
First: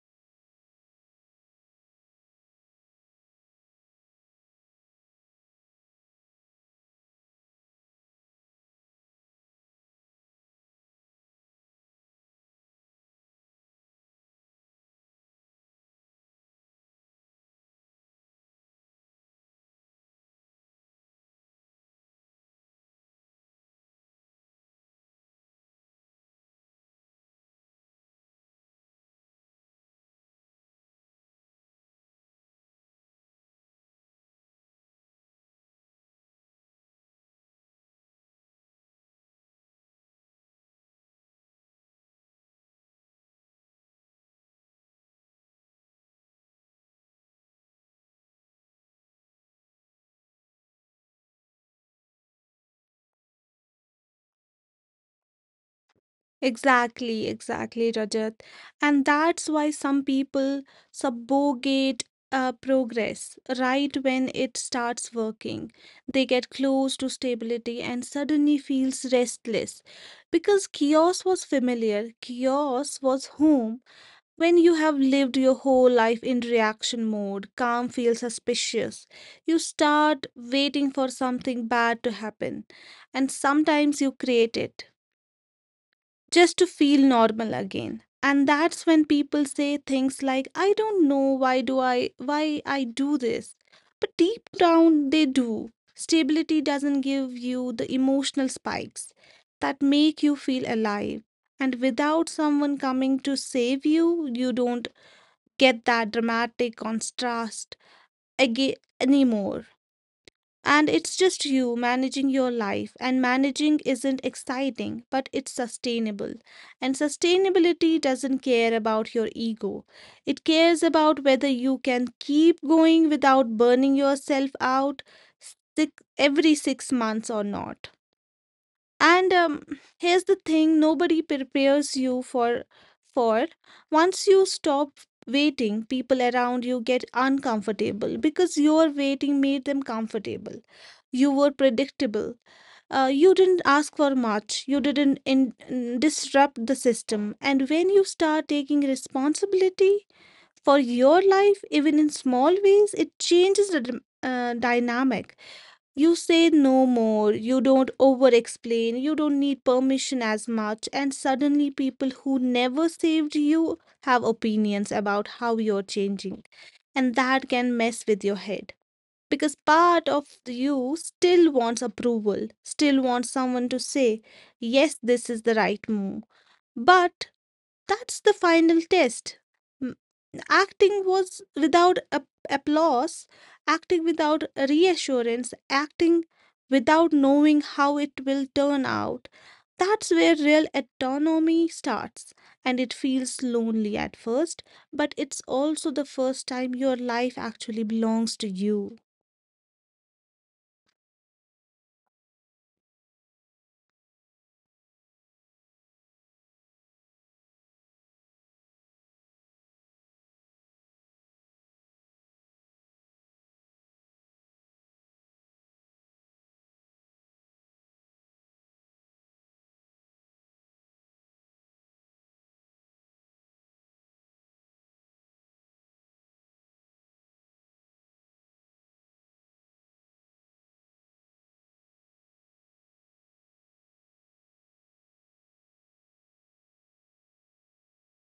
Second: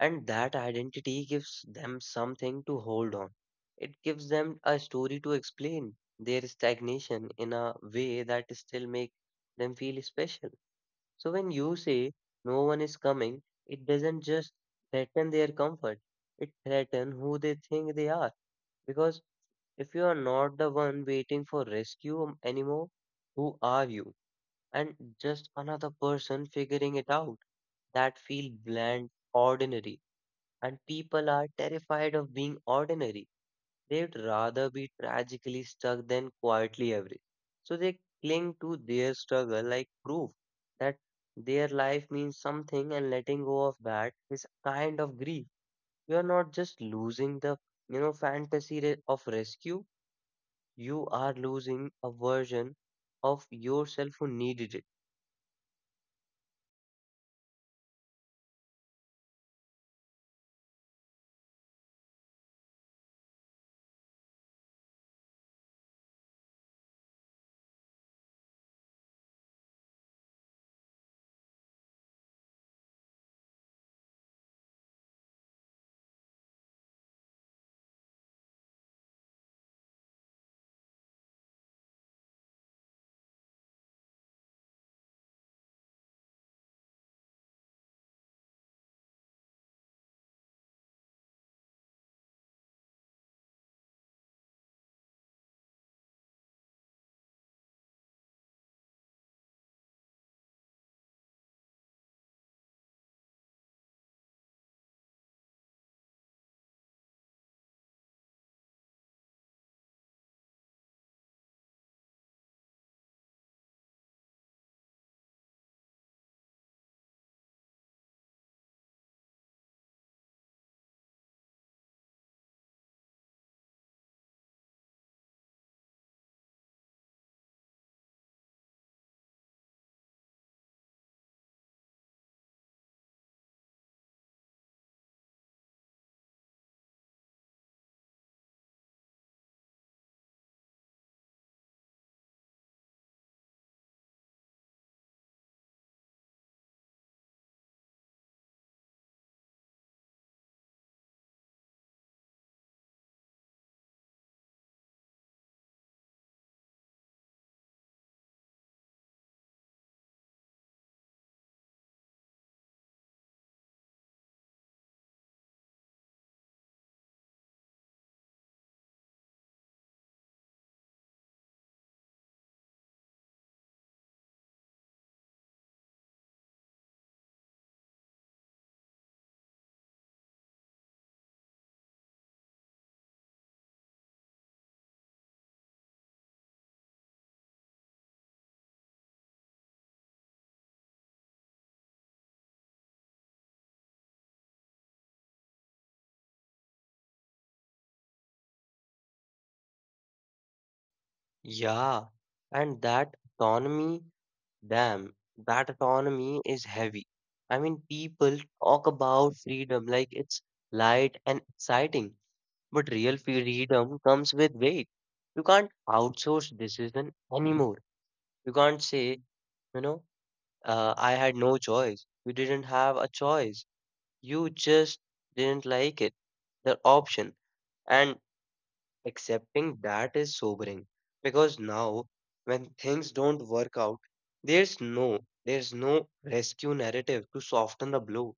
Speaker 1: And that identity gives them something to hold on. It gives them a story to explain their stagnation in a way that still make them feel special. So when you say no one is coming, it doesn't just threaten their comfort. It threatens who they think they are, because if you are not the one waiting for rescue anymore, who are you? And just another person figuring it out. That feel bland, ordinary, and people are terrified of being ordinary. They'd rather be tragically stuck than quietly average. So they cling to their struggle like proof that their life means something, and letting go of that is kind of grief. You are not just losing the, you know, of rescue, you are losing a version of yourself who needed it.
Speaker 2: Exactly, exactly, Rajat. And that's why some people subogate progress right when it starts working. They get close to stability and suddenly feels restless because chaos was familiar. Chaos was home. When you have lived your whole life in reaction mode, calm feels suspicious. You start waiting for something bad to happen, and sometimes you create it just to feel normal again. And that's when people say things like, "I don't know why do I, why I do this." But deep down they do. Stability doesn't give you the emotional spikes that make you feel alive, and without someone coming to save you, you don't get that dramatic contrast again anymore. And it's just you managing your life, and managing isn't exciting, but it's sustainable. And sustainability doesn't care about your ego, it cares about whether you can keep going without burning yourself out six, every six months or not. And here's the thing nobody prepares you for once you stop waiting. People around you get uncomfortable because your waiting made them comfortable. You were predictable. You didn't ask for much, you didn't disrupt the system. And when you start taking responsibility for your life, even in small ways, it changes the dynamic. You say no more, you don't over explain, you don't need permission as much, and suddenly people who never saved you have opinions about how you're changing. And that can mess with your head because part of you still wants approval, still wants someone to say, yes, this is the right move. But that's the final test. M- Acting was without applause, acting without reassurance, acting without knowing how it will turn out. That's where real autonomy starts, and it feels lonely at first, but it's also the first time your life actually belongs to you.
Speaker 1: Yeah, and that autonomy, damn, that autonomy is heavy. I mean, people talk about freedom like it's light and exciting, but real freedom comes with weight. You can't outsource decision anymore. You can't say, you know, I had no choice. You didn't have a choice. You just didn't like it, the option. And accepting that is sobering, because now when things don't work out, there's no, there's no rescue narrative to soften the blow.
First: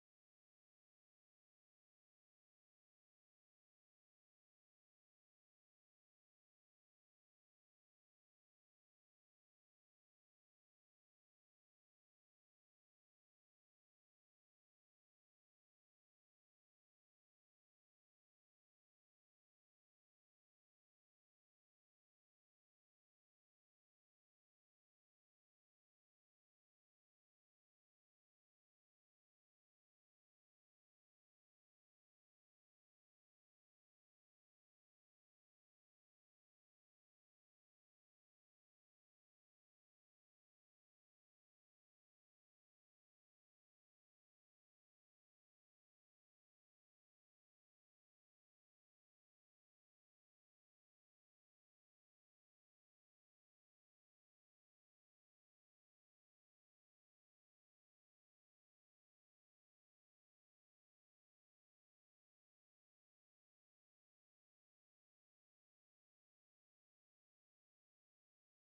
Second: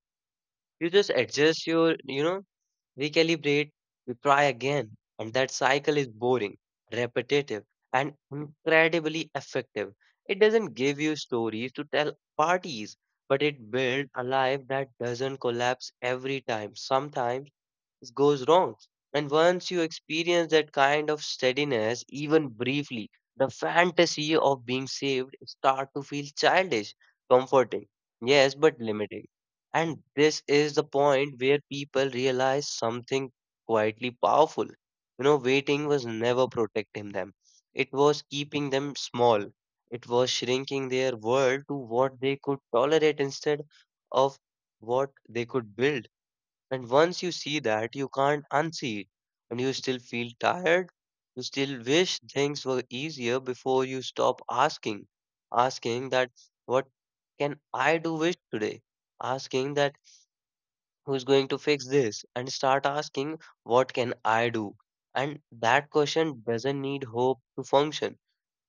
Speaker 1: You just adjust your, recalibrate, you try again, and that cycle is boring, repetitive, and incredibly effective. It doesn't give you stories to tell parties, but it builds a life that doesn't collapse every time. Sometimes goes wrong. And once you experience that kind of steadiness, even briefly, the fantasy of being saved start to feel childish, comforting, yes, but limiting. And this is the point where people realize something quietly powerful. You know, waiting was never protecting them. It was keeping them small. It was shrinking their world to what they could tolerate instead of what they could build. And once you see that, you can't unsee it. And you still feel tired. You still wish things were easier before you stop asking. Asking that, what can I do with today? Asking that, who's going to fix this? And start asking, what can I do? And that question doesn't need hope to function.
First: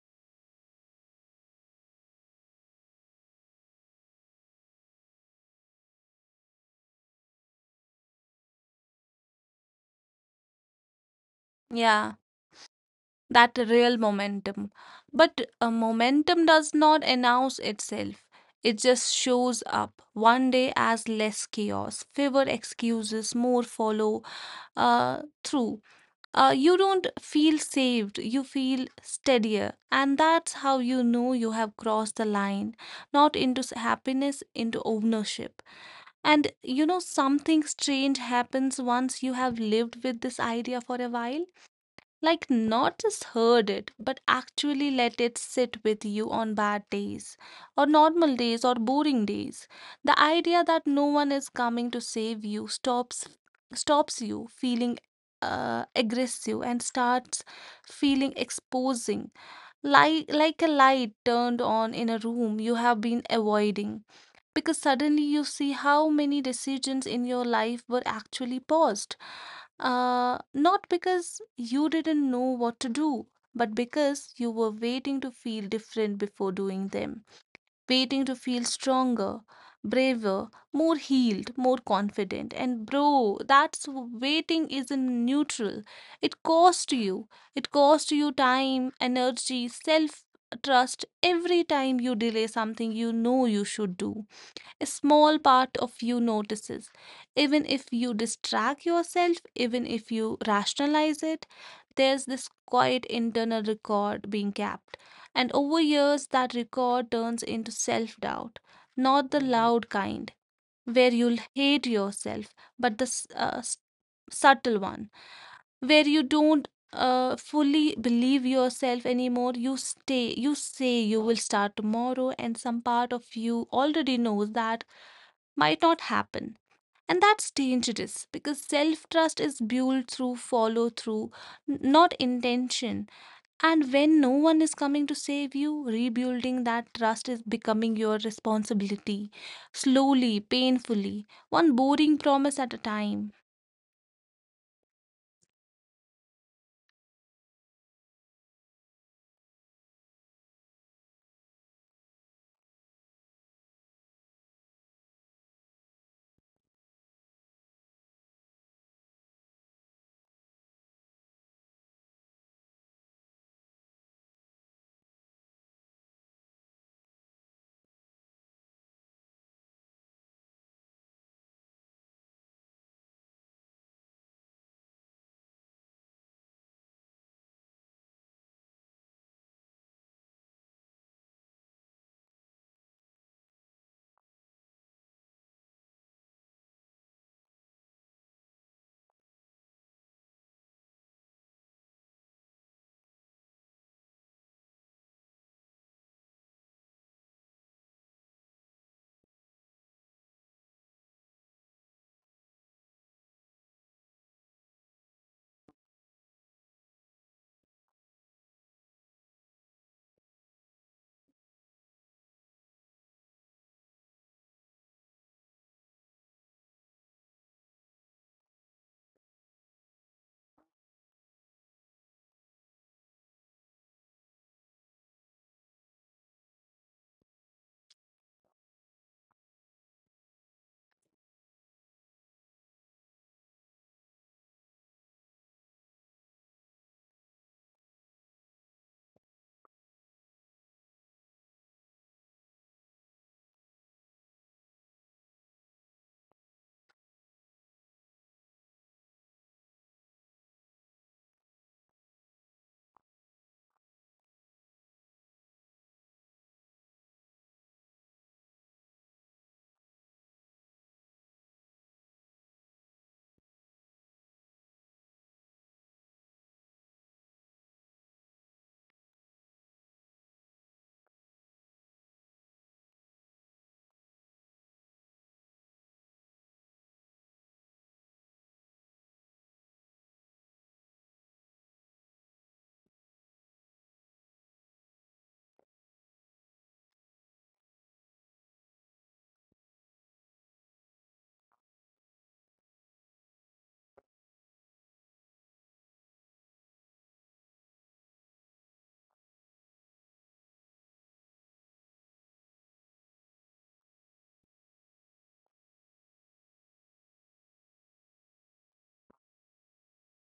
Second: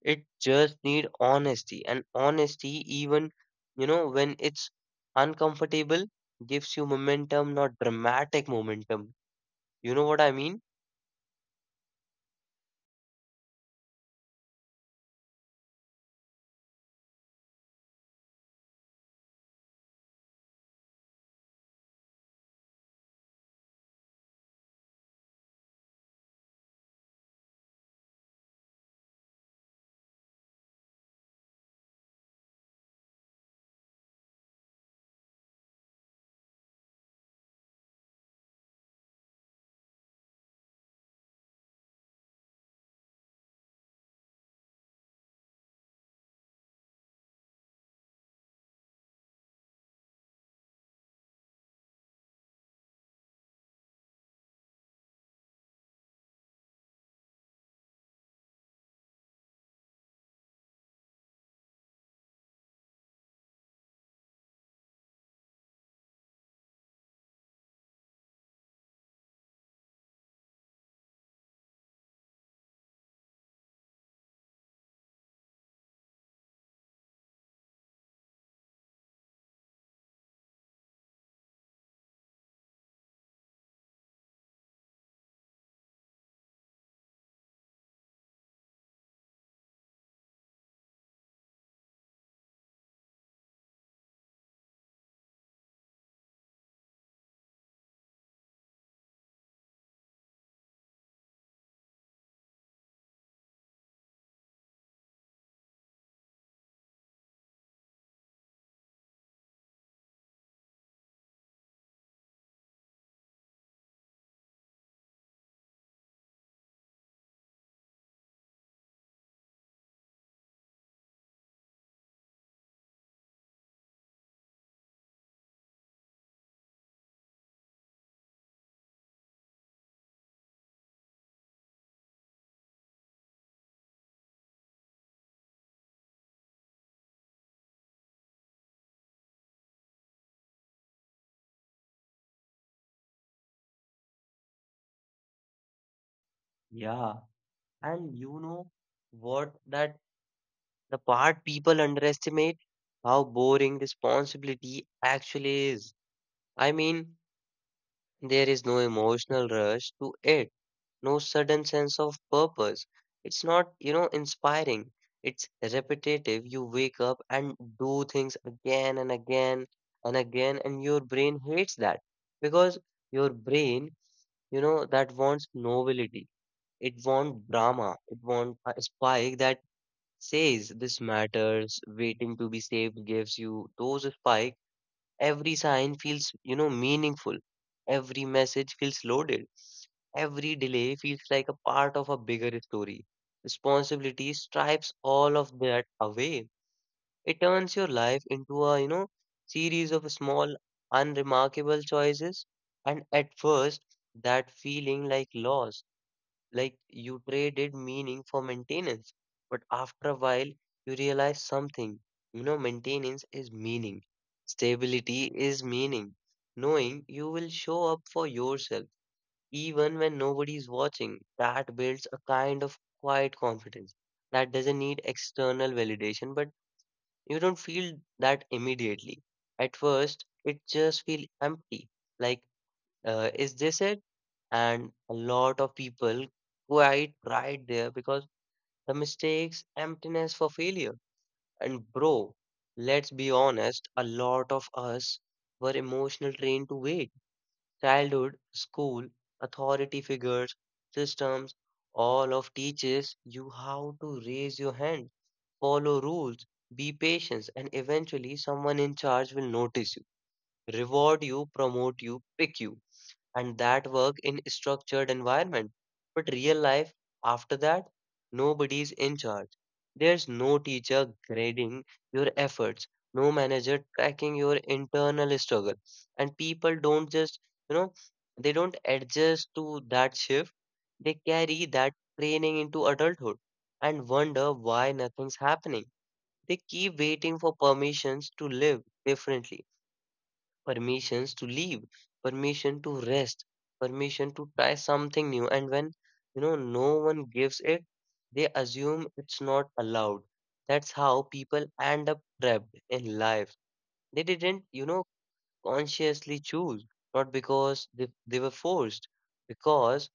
Speaker 1: It just need honesty, and honesty, even you know when it's uncomfortable, gives you momentum, not dramatic momentum. You know what I mean?
Speaker 2: Yeah, that real momentum. But a momentum does not announce itself. It just shows up one day as less chaos, fewer excuses, more follow through. You don't feel saved, you feel steadier. And that's how you know you have crossed the line, not into happiness, into ownership. And you know, something strange happens once you have lived with this idea for a while, like, not just heard it, but actually let it sit with you on bad days, or normal days, or boring days. The idea that no one is coming to save you stops you feeling aggressive and starts feeling exposing, like a light turned on in a room you have been avoiding, because suddenly you see how many decisions in your life were actually paused. Not because you didn't know what to do, but because you were waiting to feel different before doing them, waiting to feel stronger, braver, more healed, more confident. And bro, that's waiting isn't neutral. It cost you. It cost you time, energy, self trust. Every time you delay something you know you should do, a small part of you notices. Even if you distract yourself, even if you rationalize it, there's this quiet internal record being kept. And over years, that record turns into self doubt, not the loud kind, where you'll hate yourself, but the subtle one, where you don't fully believe yourself anymore. You stay, you say you will start tomorrow, and some part of you already knows that might not happen. And that's dangerous because self trust is built through follow through, not intention. And when no one is coming to save you, rebuilding that trust is becoming your responsibility. Slowly, painfully, one boring promise at a time.
Speaker 1: Yeah. And you know what that the part people underestimate how boring responsibility actually is. I mean, there is no emotional rush to it, no sudden sense of purpose. It's not, you know, inspiring. It's repetitive. You wake up and do things again and again and again, and your brain hates that, because your brain, you know, that wants novelty. It wants drama. It wants a spike that says this matters. Waiting to be saved gives you those spike. Every sign feels, you know, meaningful. Every message feels loaded. Every delay feels like a part of a bigger story. Responsibility stripes all of that away. It turns your life into a, series of small, unremarkable choices. And at first, that feeling like loss, like you traded meaning for maintenance. But after a while, you realize something. You know, maintenance is meaning. Stability is meaning. Knowing you will show up for yourself even when nobody is watching, that builds a kind of quiet confidence that doesn't need external validation, but you don't feel that immediately. At first, it just feels empty. Like, is this it? And a lot of people quite right there, because the mistakes, emptiness for failure. And bro, let's be honest, a lot of us were emotional trained to wait. Childhood, school, authority figures, systems, all of teaches you how to raise your hand, follow rules, be patient, and eventually someone in charge will notice you, reward you, promote you, pick you, and that work in structured environment. But real life after that, nobody's in charge. There's no teacher grading your efforts, no manager tracking your internal struggle. And people don't just, you know, they don't adjust to that shift. They carry that training into adulthood and wonder why nothing's happening. They keep waiting for permissions to live differently, permissions to leave, permission to rest, permission to try something new. And when you know no one gives it, they assume it's not allowed. That's how people end up trapped in life. They didn't, you know, consciously choose, not because they were forced, because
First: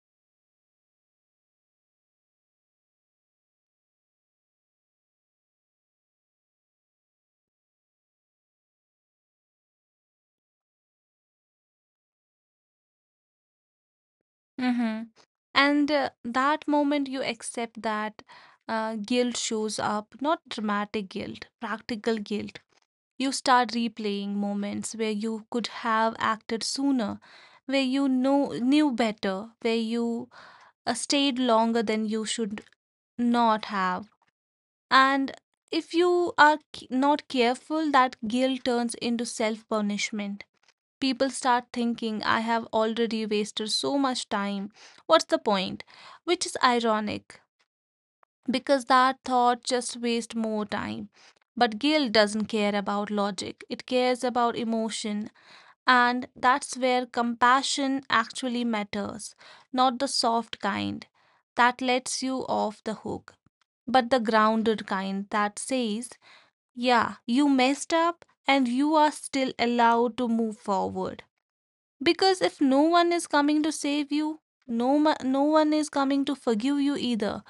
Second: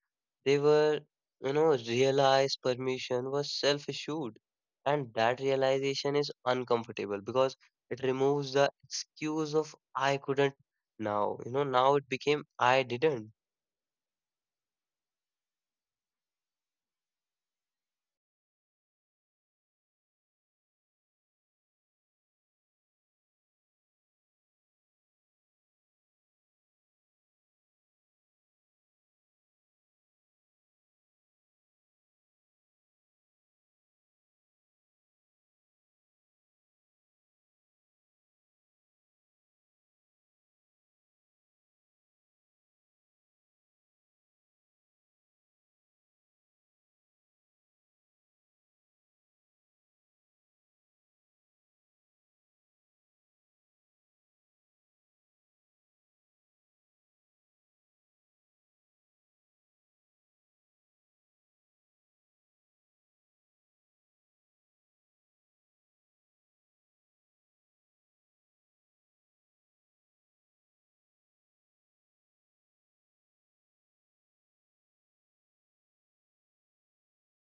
Speaker 1: they were, realized permission was self issued. And that realization is uncomfortable, because it removes the excuse of I couldn't now. You know, now it became I didn't.
Speaker 2: Hmm. And that moment you accept that, guilt shows up, not dramatic guilt, practical guilt. You start replaying moments where you could have acted sooner, where you know knew better, where you stayed longer than you should not have. And if you are not careful, that guilt turns into self punishment. People start thinking, I have already wasted so much time, what's the point? Which is ironic because that thought just wastes more time. But guilt doesn't care about logic, it cares about emotion, and that's where compassion actually matters, not the soft kind that lets you off the hook, but the grounded kind that says, yeah, you messed up and you are still allowed to move forward. Because if no one is coming to save you, no one is coming to forgive you either.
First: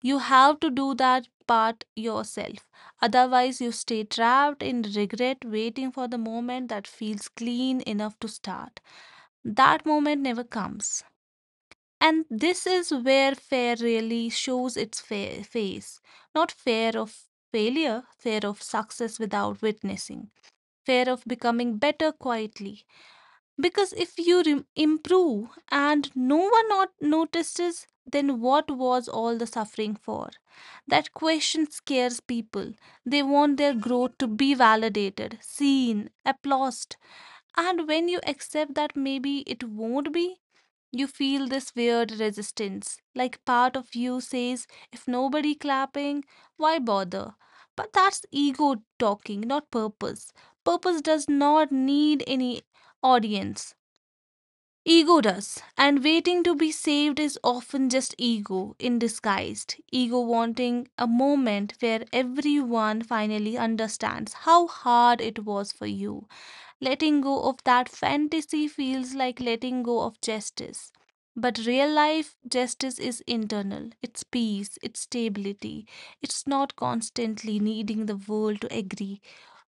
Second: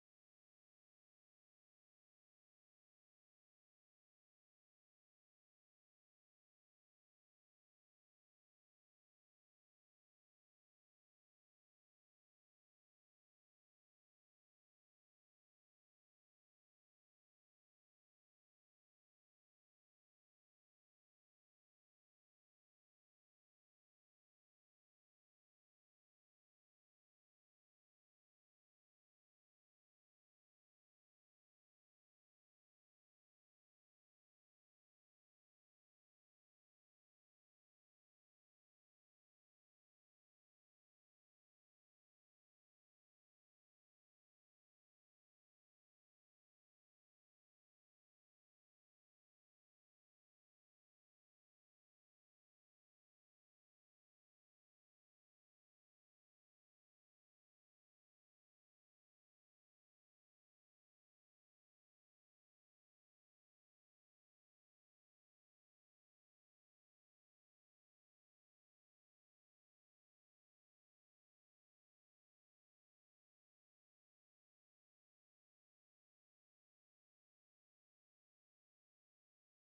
Speaker 2: You have to do that part yourself. Otherwise, you stay trapped in regret, waiting for the moment that feels clean enough to start. That moment never comes. And this is where fear really shows its face. Not fear of failure, fear of success without witnessing, fear of becoming better quietly, because if you rem improve and no one not notices, then what was all the suffering for? That question scares people. They want their growth to be validated, seen, applauded. And when you accept that maybe it won't be, you feel this weird resistance, like part of you says, if nobody clapping, why bother? But that's ego talking, not purpose. Purpose does not need any audience. Ego does, and waiting to be saved is often just ego in disguise. Ego wanting a moment where everyone finally understands how hard it was for you. Letting go of that fantasy feels like letting go of justice. But real life justice is internal, it's peace, it's stability. It's not constantly needing the world to agree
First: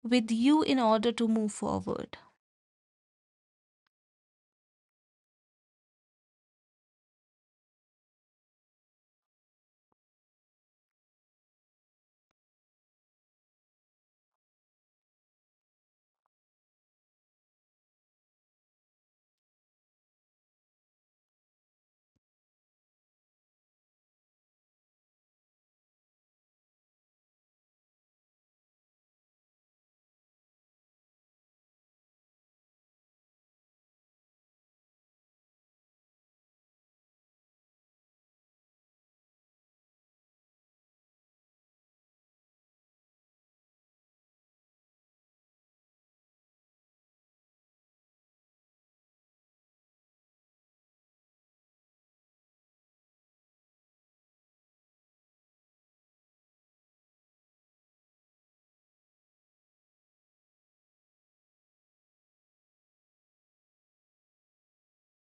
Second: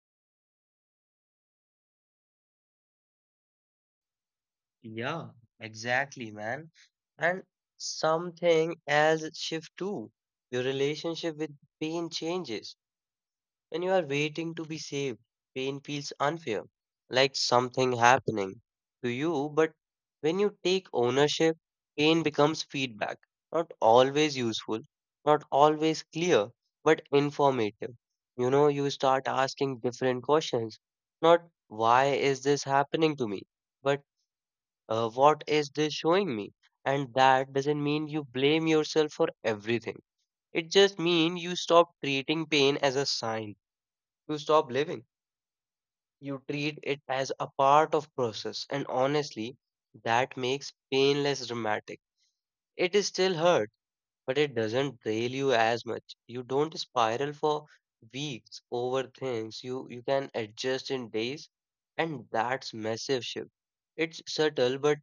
Speaker 2: with you in order to move forward.
Speaker 1: Yeah, exactly, man. And something else shift too. Your relationship with pain changes. When you are waiting to be saved, pain feels unfair, like something happening to you. But when you take ownership, pain becomes feedback, not always useful, not always clear, but informative. You know, you start asking different questions, not why is this happening to me, but what is this showing me? And that doesn't mean you blame yourself for everything. It just means you stop treating pain as a sign you stop living. You treat it as a part of process, and honestly, that makes pain less dramatic. It is still hurt, but it doesn't drain you as much. You don't spiral for weeks over things. You can adjust in days, and that's massive shift. It's subtle, but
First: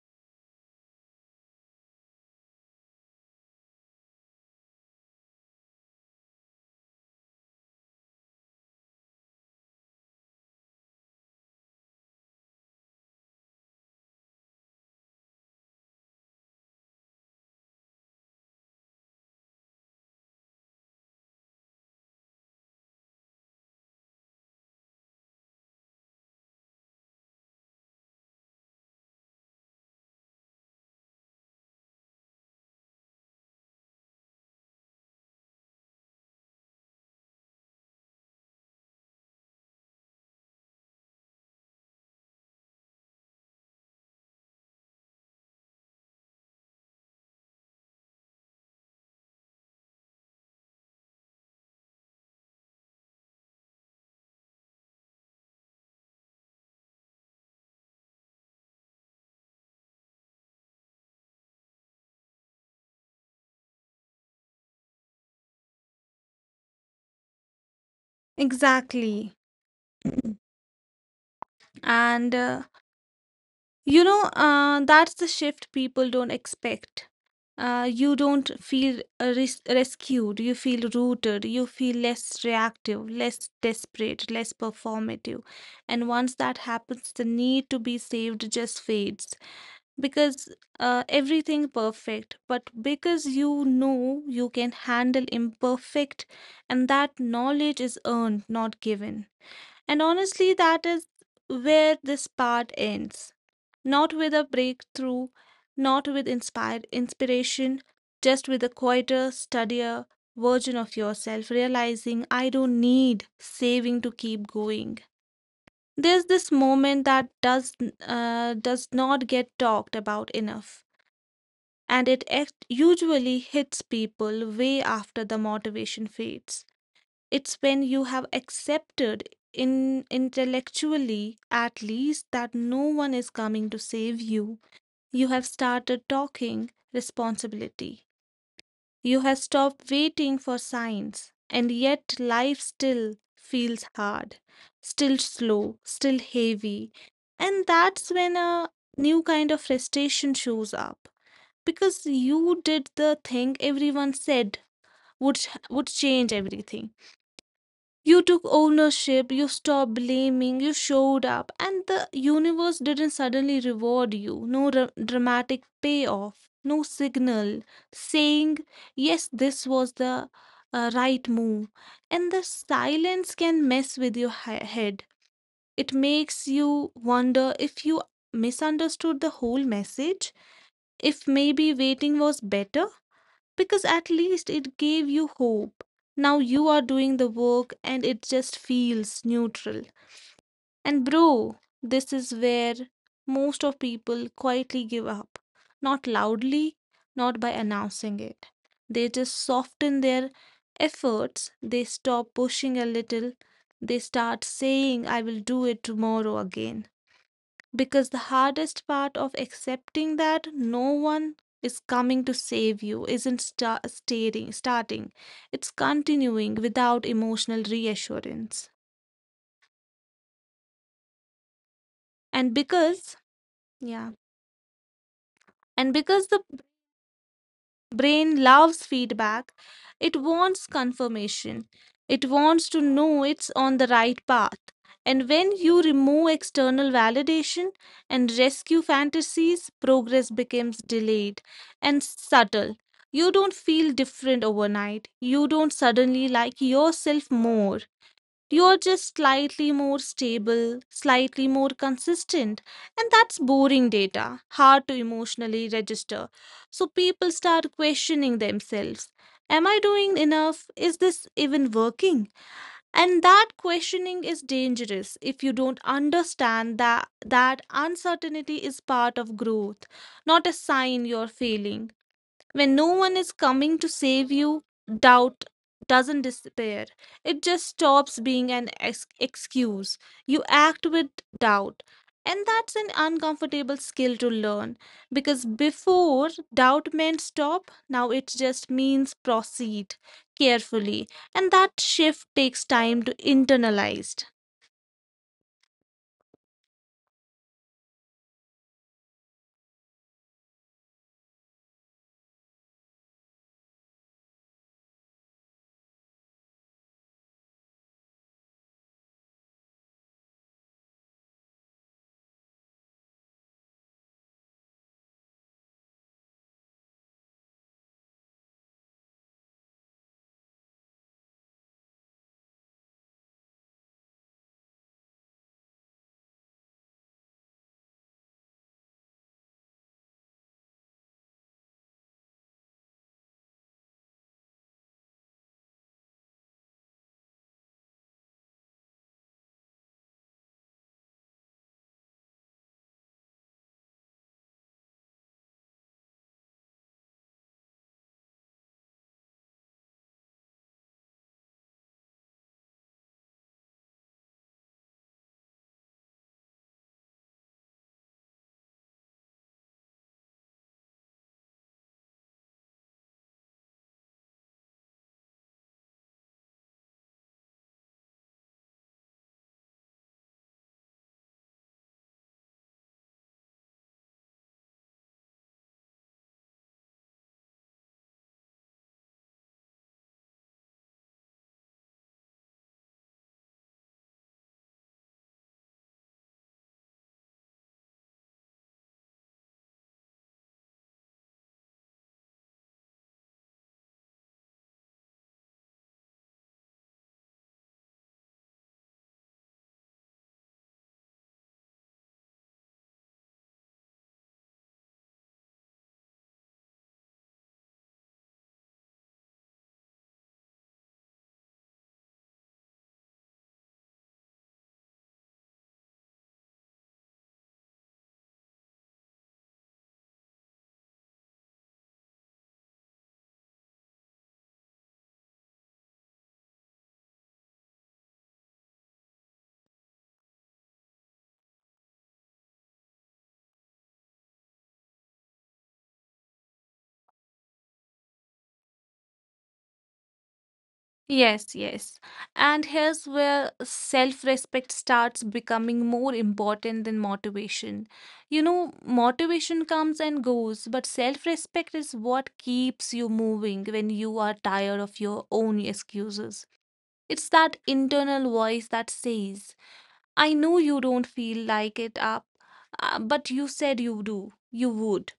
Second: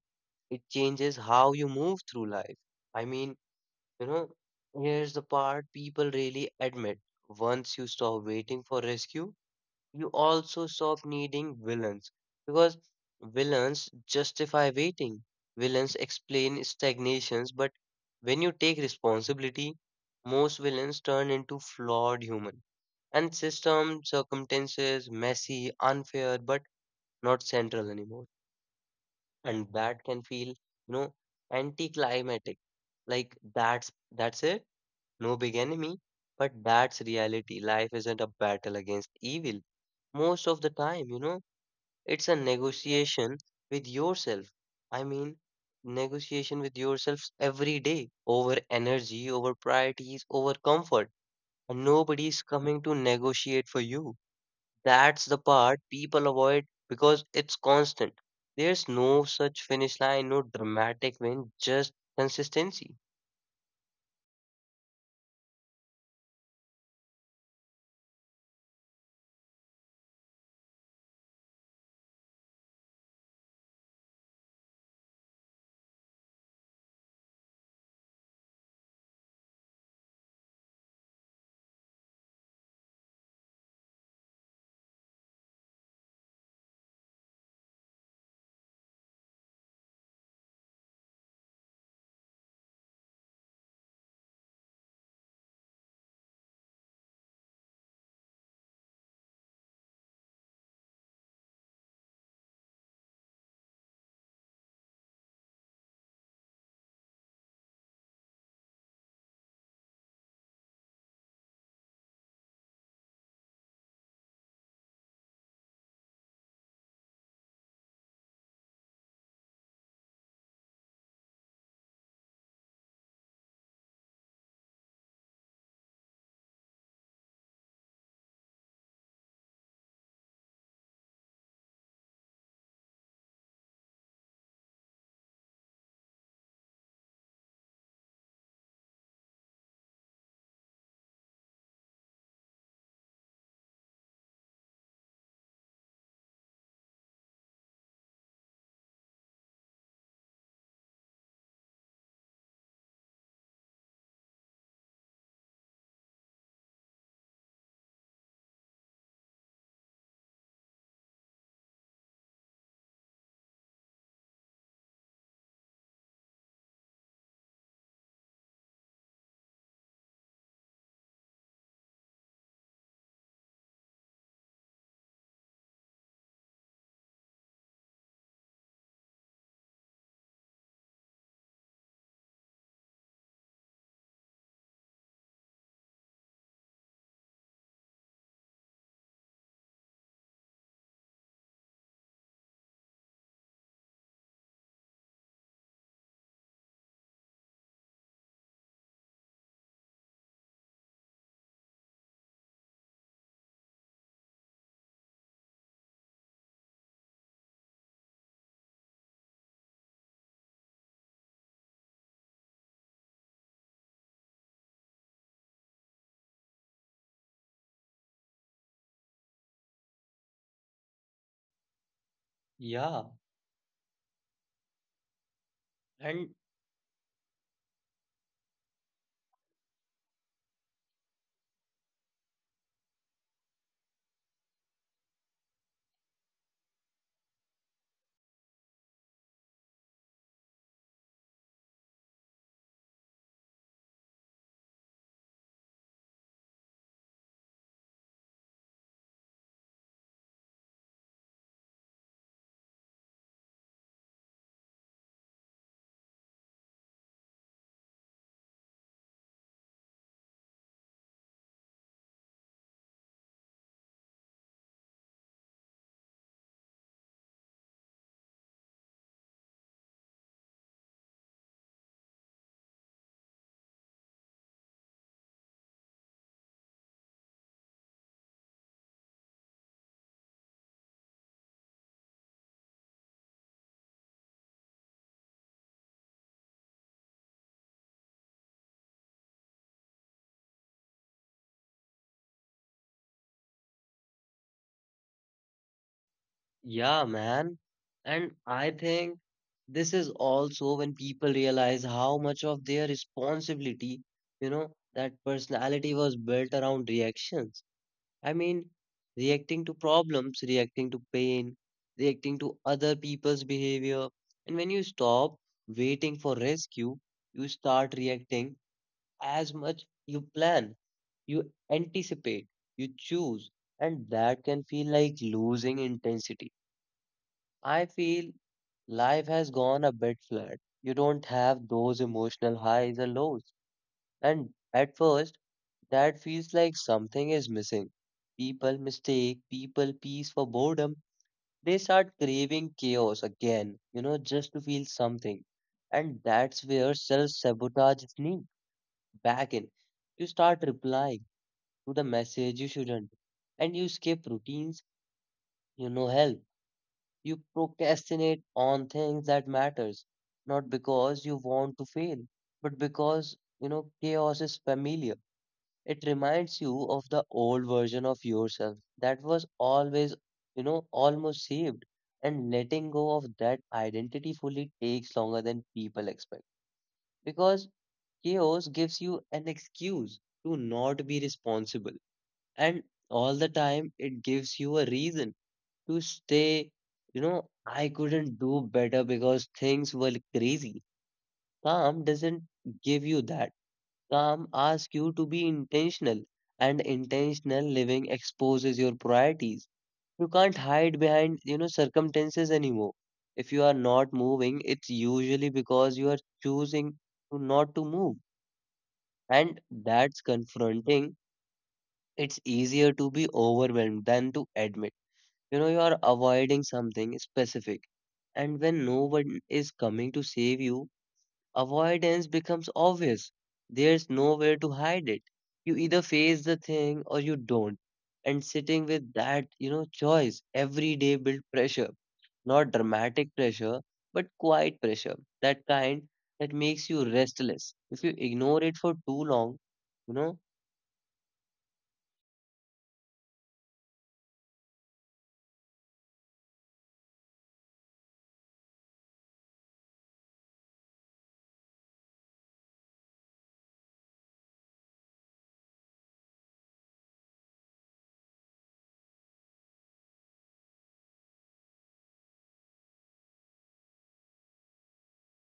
Speaker 1: it changes how you move through life. I mean, you know, Here's the part people really admit. Once you stop waiting for rescue, you also stop needing villains, because villains justify waiting. Villains explain stagnations, but when you take responsibility, most villains turn into flawed human and system circumstances messy, unfair, but not central anymore. And that can feel, you know, anticlimactic. Like that's it, no big enemy, but that's reality. Life isn't a battle against evil most of the time, you know. It's a negotiation with yourself. I mean, negotiation with yourself every day, over energy, over priorities, over comfort. And nobody is coming to negotiate for you. That's the part people avoid, because it's constant. There's no such finish line, no dramatic win, just consistency.
Speaker 2: Exactly. *clears throat* And uh, that's the shift people don't expect. You don't feel rescued, you feel rooted, you feel less reactive, less desperate, less performative. And once that happens, the need to be saved just fades, because everything perfect, but because you know you can handle imperfect, and that knowledge is earned, not given. And honestly, that is where this part ends, not with a breakthrough, not with inspired inspiration, just with a quieter, steadier version of yourself, realizing I don't need saving to keep going. There's this moment that does not get talked about enough, and it usually hits people way after the motivation fades. It's when you have accepted in intellectually at least that no one is coming to save you, you have started talking responsibility. You have stopped waiting for signs, and yet life still feels hard, still slow, still heavy. And that's when a new kind of frustration shows up because you did the thing everyone said would would change everything. You took ownership, you stopped blaming, you showed up, and the universe didn't suddenly reward you. No dramatic payoff, no signal saying, yes, this was the right move. And the silence can mess with your head. It makes you wonder if you misunderstood the whole message, if maybe waiting was better because at least it gave you hope. Now you are doing the work and it just feels neutral. And bro, this is where most of people quietly give up. Not loudly, not by announcing it. They just soften their efforts, they stop pushing a little, they start saying, I will do it tomorrow again because the hardest part of accepting that no one is coming to save you isn't starting, it's continuing without emotional reassurance. and because yeah and
Speaker 1: And
Speaker 2: because the brain loves feedback, it wants confirmation, it wants to know it's on the right path. And when you remove external validation and rescue fantasies, progress becomes delayed and subtle. You don't feel different overnight, you don't suddenly like yourself more, you're just slightly more stable, slightly more consistent, and that's boring data, hard to emotionally register. So people start questioning themselves. Am I doing enough? Is this even working? And that questioning is dangerous if you don't understand that uncertainty is part of growth, not a sign you're failing. When no one is coming to save you, doubt doesn't disappear. It just stops being an excuse. You act with doubt. And that's an uncomfortable skill to learn because before doubt meant stop, now it just means proceed carefully. And that shift takes time to internalize.
Speaker 1: yeah, man. And I think this is also when people realize how much of their responsibility, you know, that personality was built around reactions. I mean, reacting to problems, reacting to pain, reacting to other people's behavior. And when you stop waiting for rescue, you start reacting as much you plan, you anticipate, you choose. And that can feel like losing intensity. I feel life has gone a bit flat. You don't have those emotional highs or lows. And at first, that feels like something is missing. People mistake people peace for boredom. They start craving chaos again, you know, just to feel something. And that's where self sabotage sneaks back in. You start replying to the message you shouldn't, and you skip routines you know help. You procrastinate on things that matters, not because you want to fail, but because, you know, chaos is familiar. It reminds you of the old version of yourself that was always, you know, almost saved. And letting go of that identity fully takes longer than people expect. Because chaos gives you an excuse to not be responsible. And all the time, it gives you a reason to stay, you know, I couldn't do better because things were crazy. Calm doesn't give you that. Calm asks you to be intentional, and intentional living exposes your priorities. You can't hide behind, you know, circumstances anymore. If you are not moving, it's usually because you are choosing to not to move. And that's confronting. It's easier to be overwhelmed than to admit, you know, you are avoiding something specific. And when no one is coming to save you, avoidance becomes obvious. There's nowhere to hide it. You either face the thing or you don't. And sitting with that, you know, choice every day build pressure. Not dramatic pressure, but quiet pressure. That kind that makes you restless. If you ignore it for too long, you know,
Speaker 2: Yes, yes. And here's where self respect starts becoming more important than motivation. You know, motivation comes and goes, but self respect is what keeps you moving when you are tired of your own excuses. It's that internal voice that says, I know you don't feel like it up, but you said you do, you would.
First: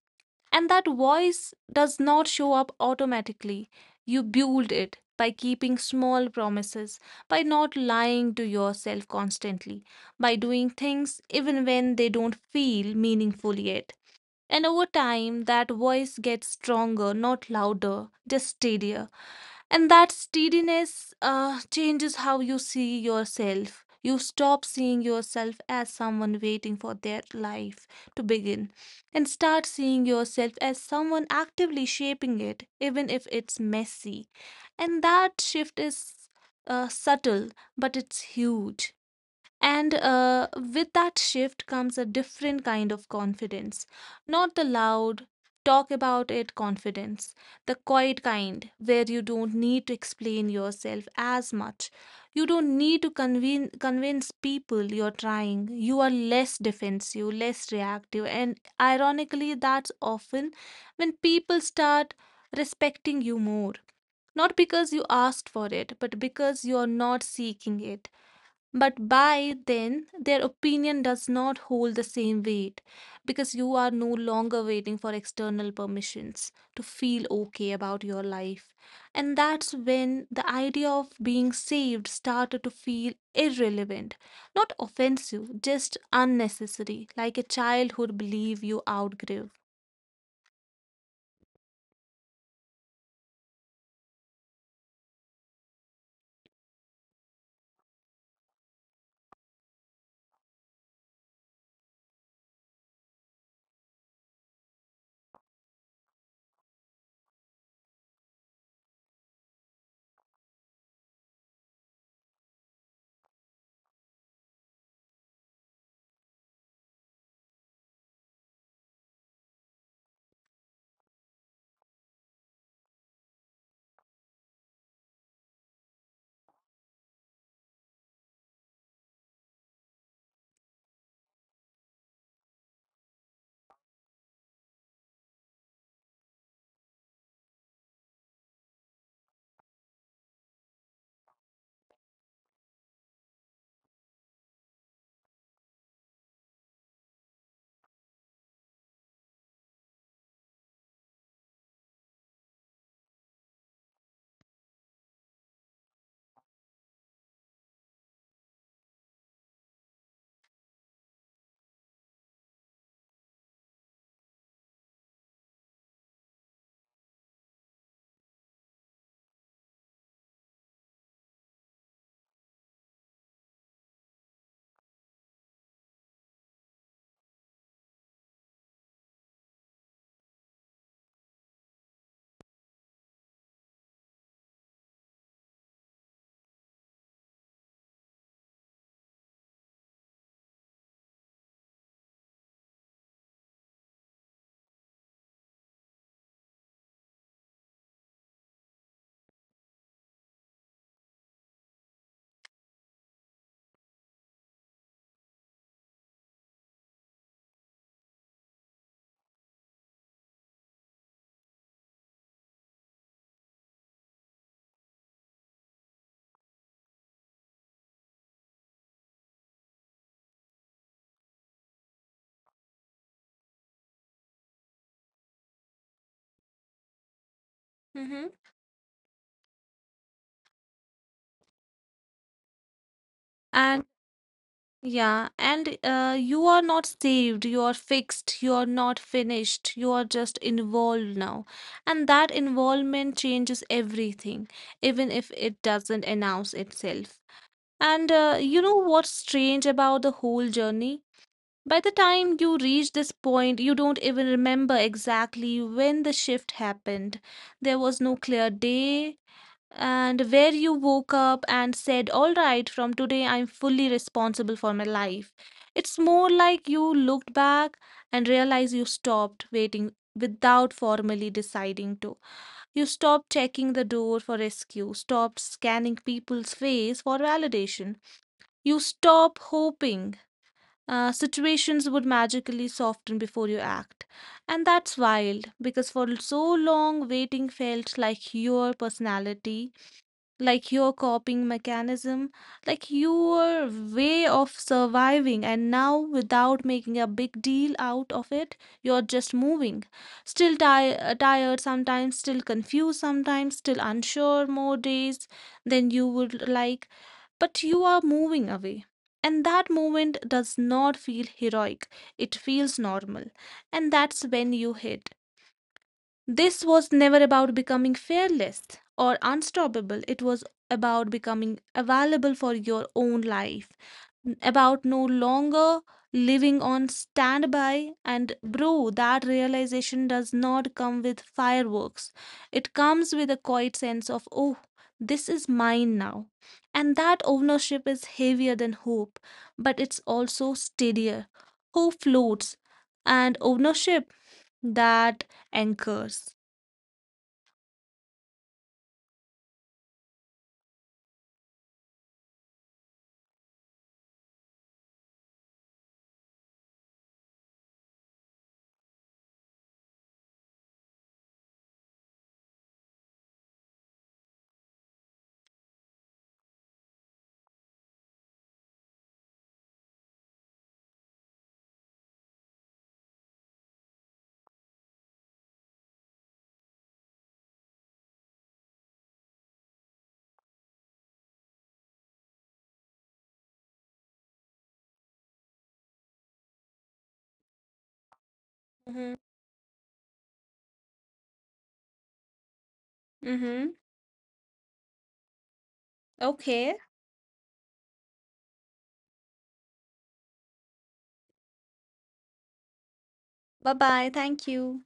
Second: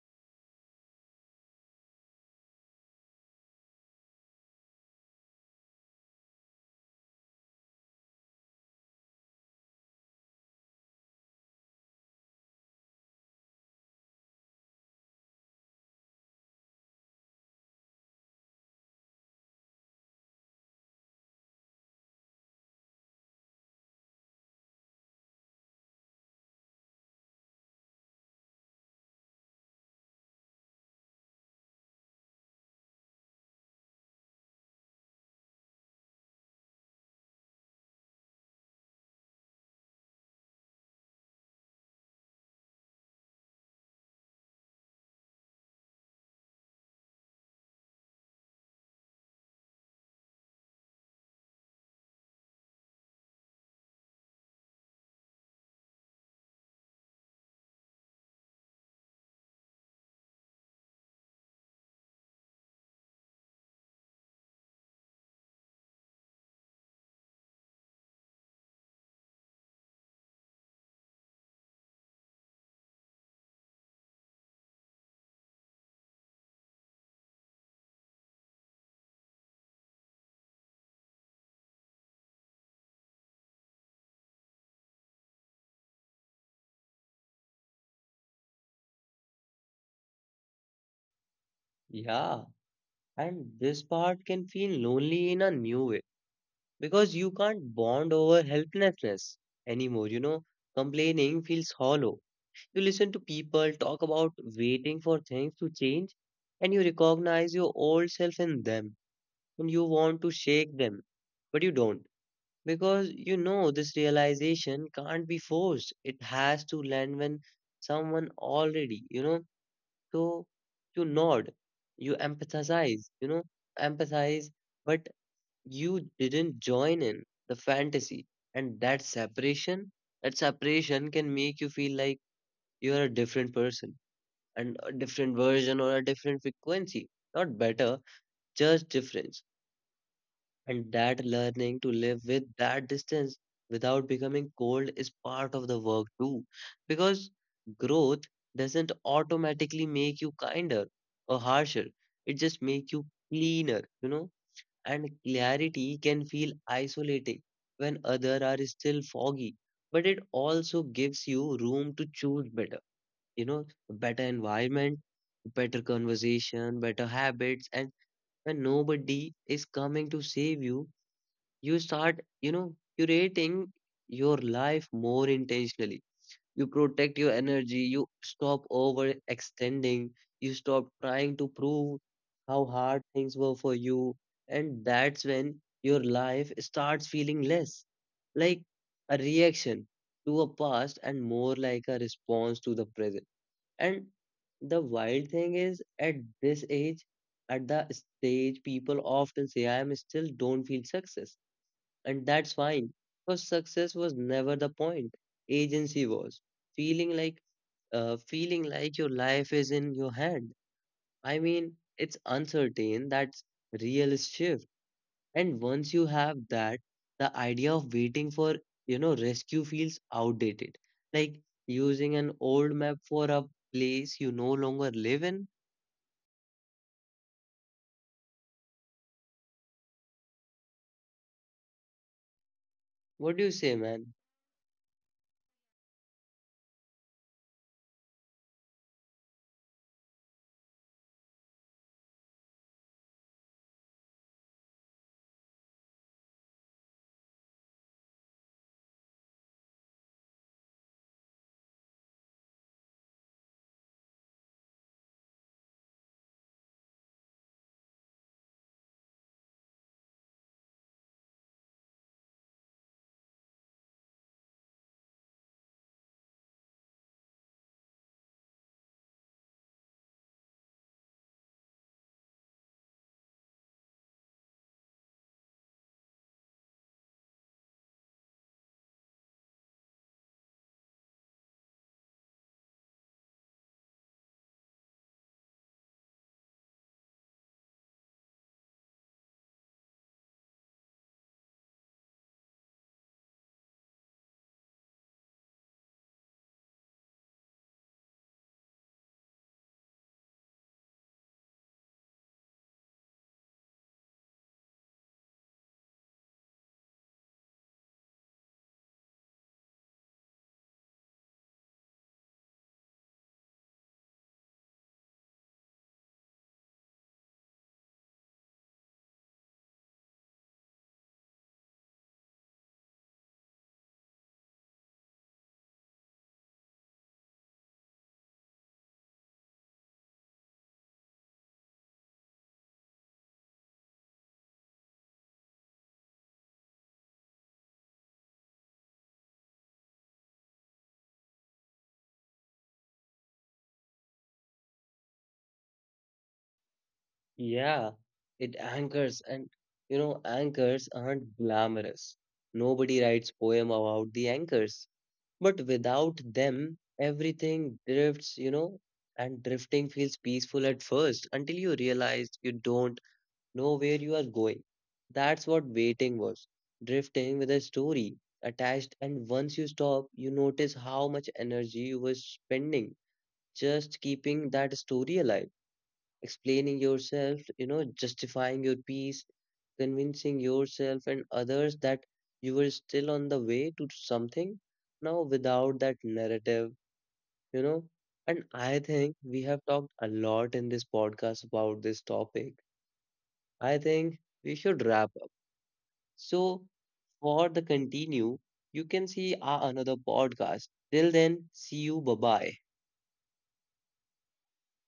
Speaker 2: And that voice does not show up automatically. You build it by keeping small promises, by not lying to yourself constantly, by doing things even when they don't feel meaningful yet. And over time, that voice gets stronger, not louder, just steadier. And that steadiness changes how you see yourself. You stop seeing yourself as someone waiting for their life to begin and start seeing yourself as someone actively shaping it, even if it's messy. And that shift is subtle, but it's huge. And with that shift comes a different kind of confidence. Not the loud, talk about it confidence, the quiet kind, where you don't need to explain yourself as much. You don't need to convince people you're trying. You are less defensive, less reactive. And ironically, that's often when people start respecting you more. Not because you asked for it, but because you're not seeking it. But by then, their opinion does not hold the same weight because you are no longer waiting for external permissions to feel okay about your life. And that's when the idea of being saved started to feel irrelevant, not offensive, just unnecessary, like a childhood belief you outgrew.
Speaker 1: yeah. And this part can feel lonely in a new way, because you can't bond over helplessness anymore. You know, complaining feels hollow. You listen to people talk about waiting for things to change, and you recognize your old self in them, and you want to shake them, but you don't. Because you know this realization can't be forced. It has to land when someone already, you know, so you nod, you empathize, you know, empathize, but you didn't join in the fantasy, and that separation, that separation can make you feel like you are a different person and a different version or a different frequency, not better, just difference. And that learning to live with that distance without becoming cold is part of the work too, because growth doesn't automatically make you kinder or harsher, it just makes you cleaner, you know. And clarity can feel isolating when others are still foggy, but it also gives you room to choose better, you know, better environment, better conversation, better habits. And when nobody is coming to save you, you start, you know, curating your life more intentionally. You protect your energy, you stop overextending, you stop trying to prove how hard things were for you, and that's when your life starts feeling less like a reaction to a past and more like a response to the present. And the wild thing is, at this age, at the stage, people often say, I am still don't feel success, and that's fine. Because success was never the point. Agency was. Feeling like feeling like your life is in your hand. I mean, it's uncertain. That's real shift. And once you have that, the idea of waiting for, you know, rescue feels outdated. Like using an old map for a place you no longer live in.
Speaker 2: Mhm.
Speaker 1: What do you say,
Speaker 2: And
Speaker 1: man?
Speaker 2: Yeah, and you are not saved, you are fixed, you are not finished, you are just involved now. And that involvement changes everything, even if it doesn't announce itself. And you know what's strange about the whole journey? By the time you reach this point, you don't even remember exactly when the shift happened. There was no clear day, and where you woke up and said, All right, from today I'm fully responsible for my life. It's more like you looked back and realized you stopped waiting without formally deciding to. You stopped checking the door for rescue, stopped scanning people's face for validation. You stop hoping. Situations would magically soften before you act. And that's wild because for so long, waiting felt like your personality, like your coping mechanism, like your way of surviving, and now without making a big deal out of it, you're just moving. Still ti tired sometimes, still confused sometimes, still unsure more days than you would like, but you are moving away. And that movement does not feel heroic, it feels normal. And that's when you hit. This was never about becoming fearless or unstoppable. It was about becoming available for your own life, about no longer living on standby. And, bro, that realization does not come with fireworks. It comes with a quiet sense of, oh, this is mine now. And that ownership is heavier than hope, but it's also steadier. Hope floats, and ownership, that anchors.
Speaker 1: Yeah, it anchors, and you know, anchors aren't glamorous. Nobody writes poem about the anchors, but without them, everything drifts, you know, and drifting feels peaceful at first, until you realize you don't know where you are going. That's what waiting was. Drifting with a story attached, and once you stop, you notice how much energy you were spending just keeping that story alive, explaining yourself, you know, justifying your peace, convincing yourself and others that you were still on the way to something now, without that narrative, you know. And I think
Speaker 2: Mm-hmm.
Speaker 1: we have talked a lot in this podcast about this topic.
Speaker 2: Mm-hmm.
Speaker 1: I think we should wrap up. So,
Speaker 2: Okay.
Speaker 1: for the continue, you can see our another podcast. Till then, see you. Bye bye.
Speaker 2: Bye-bye. Thank you.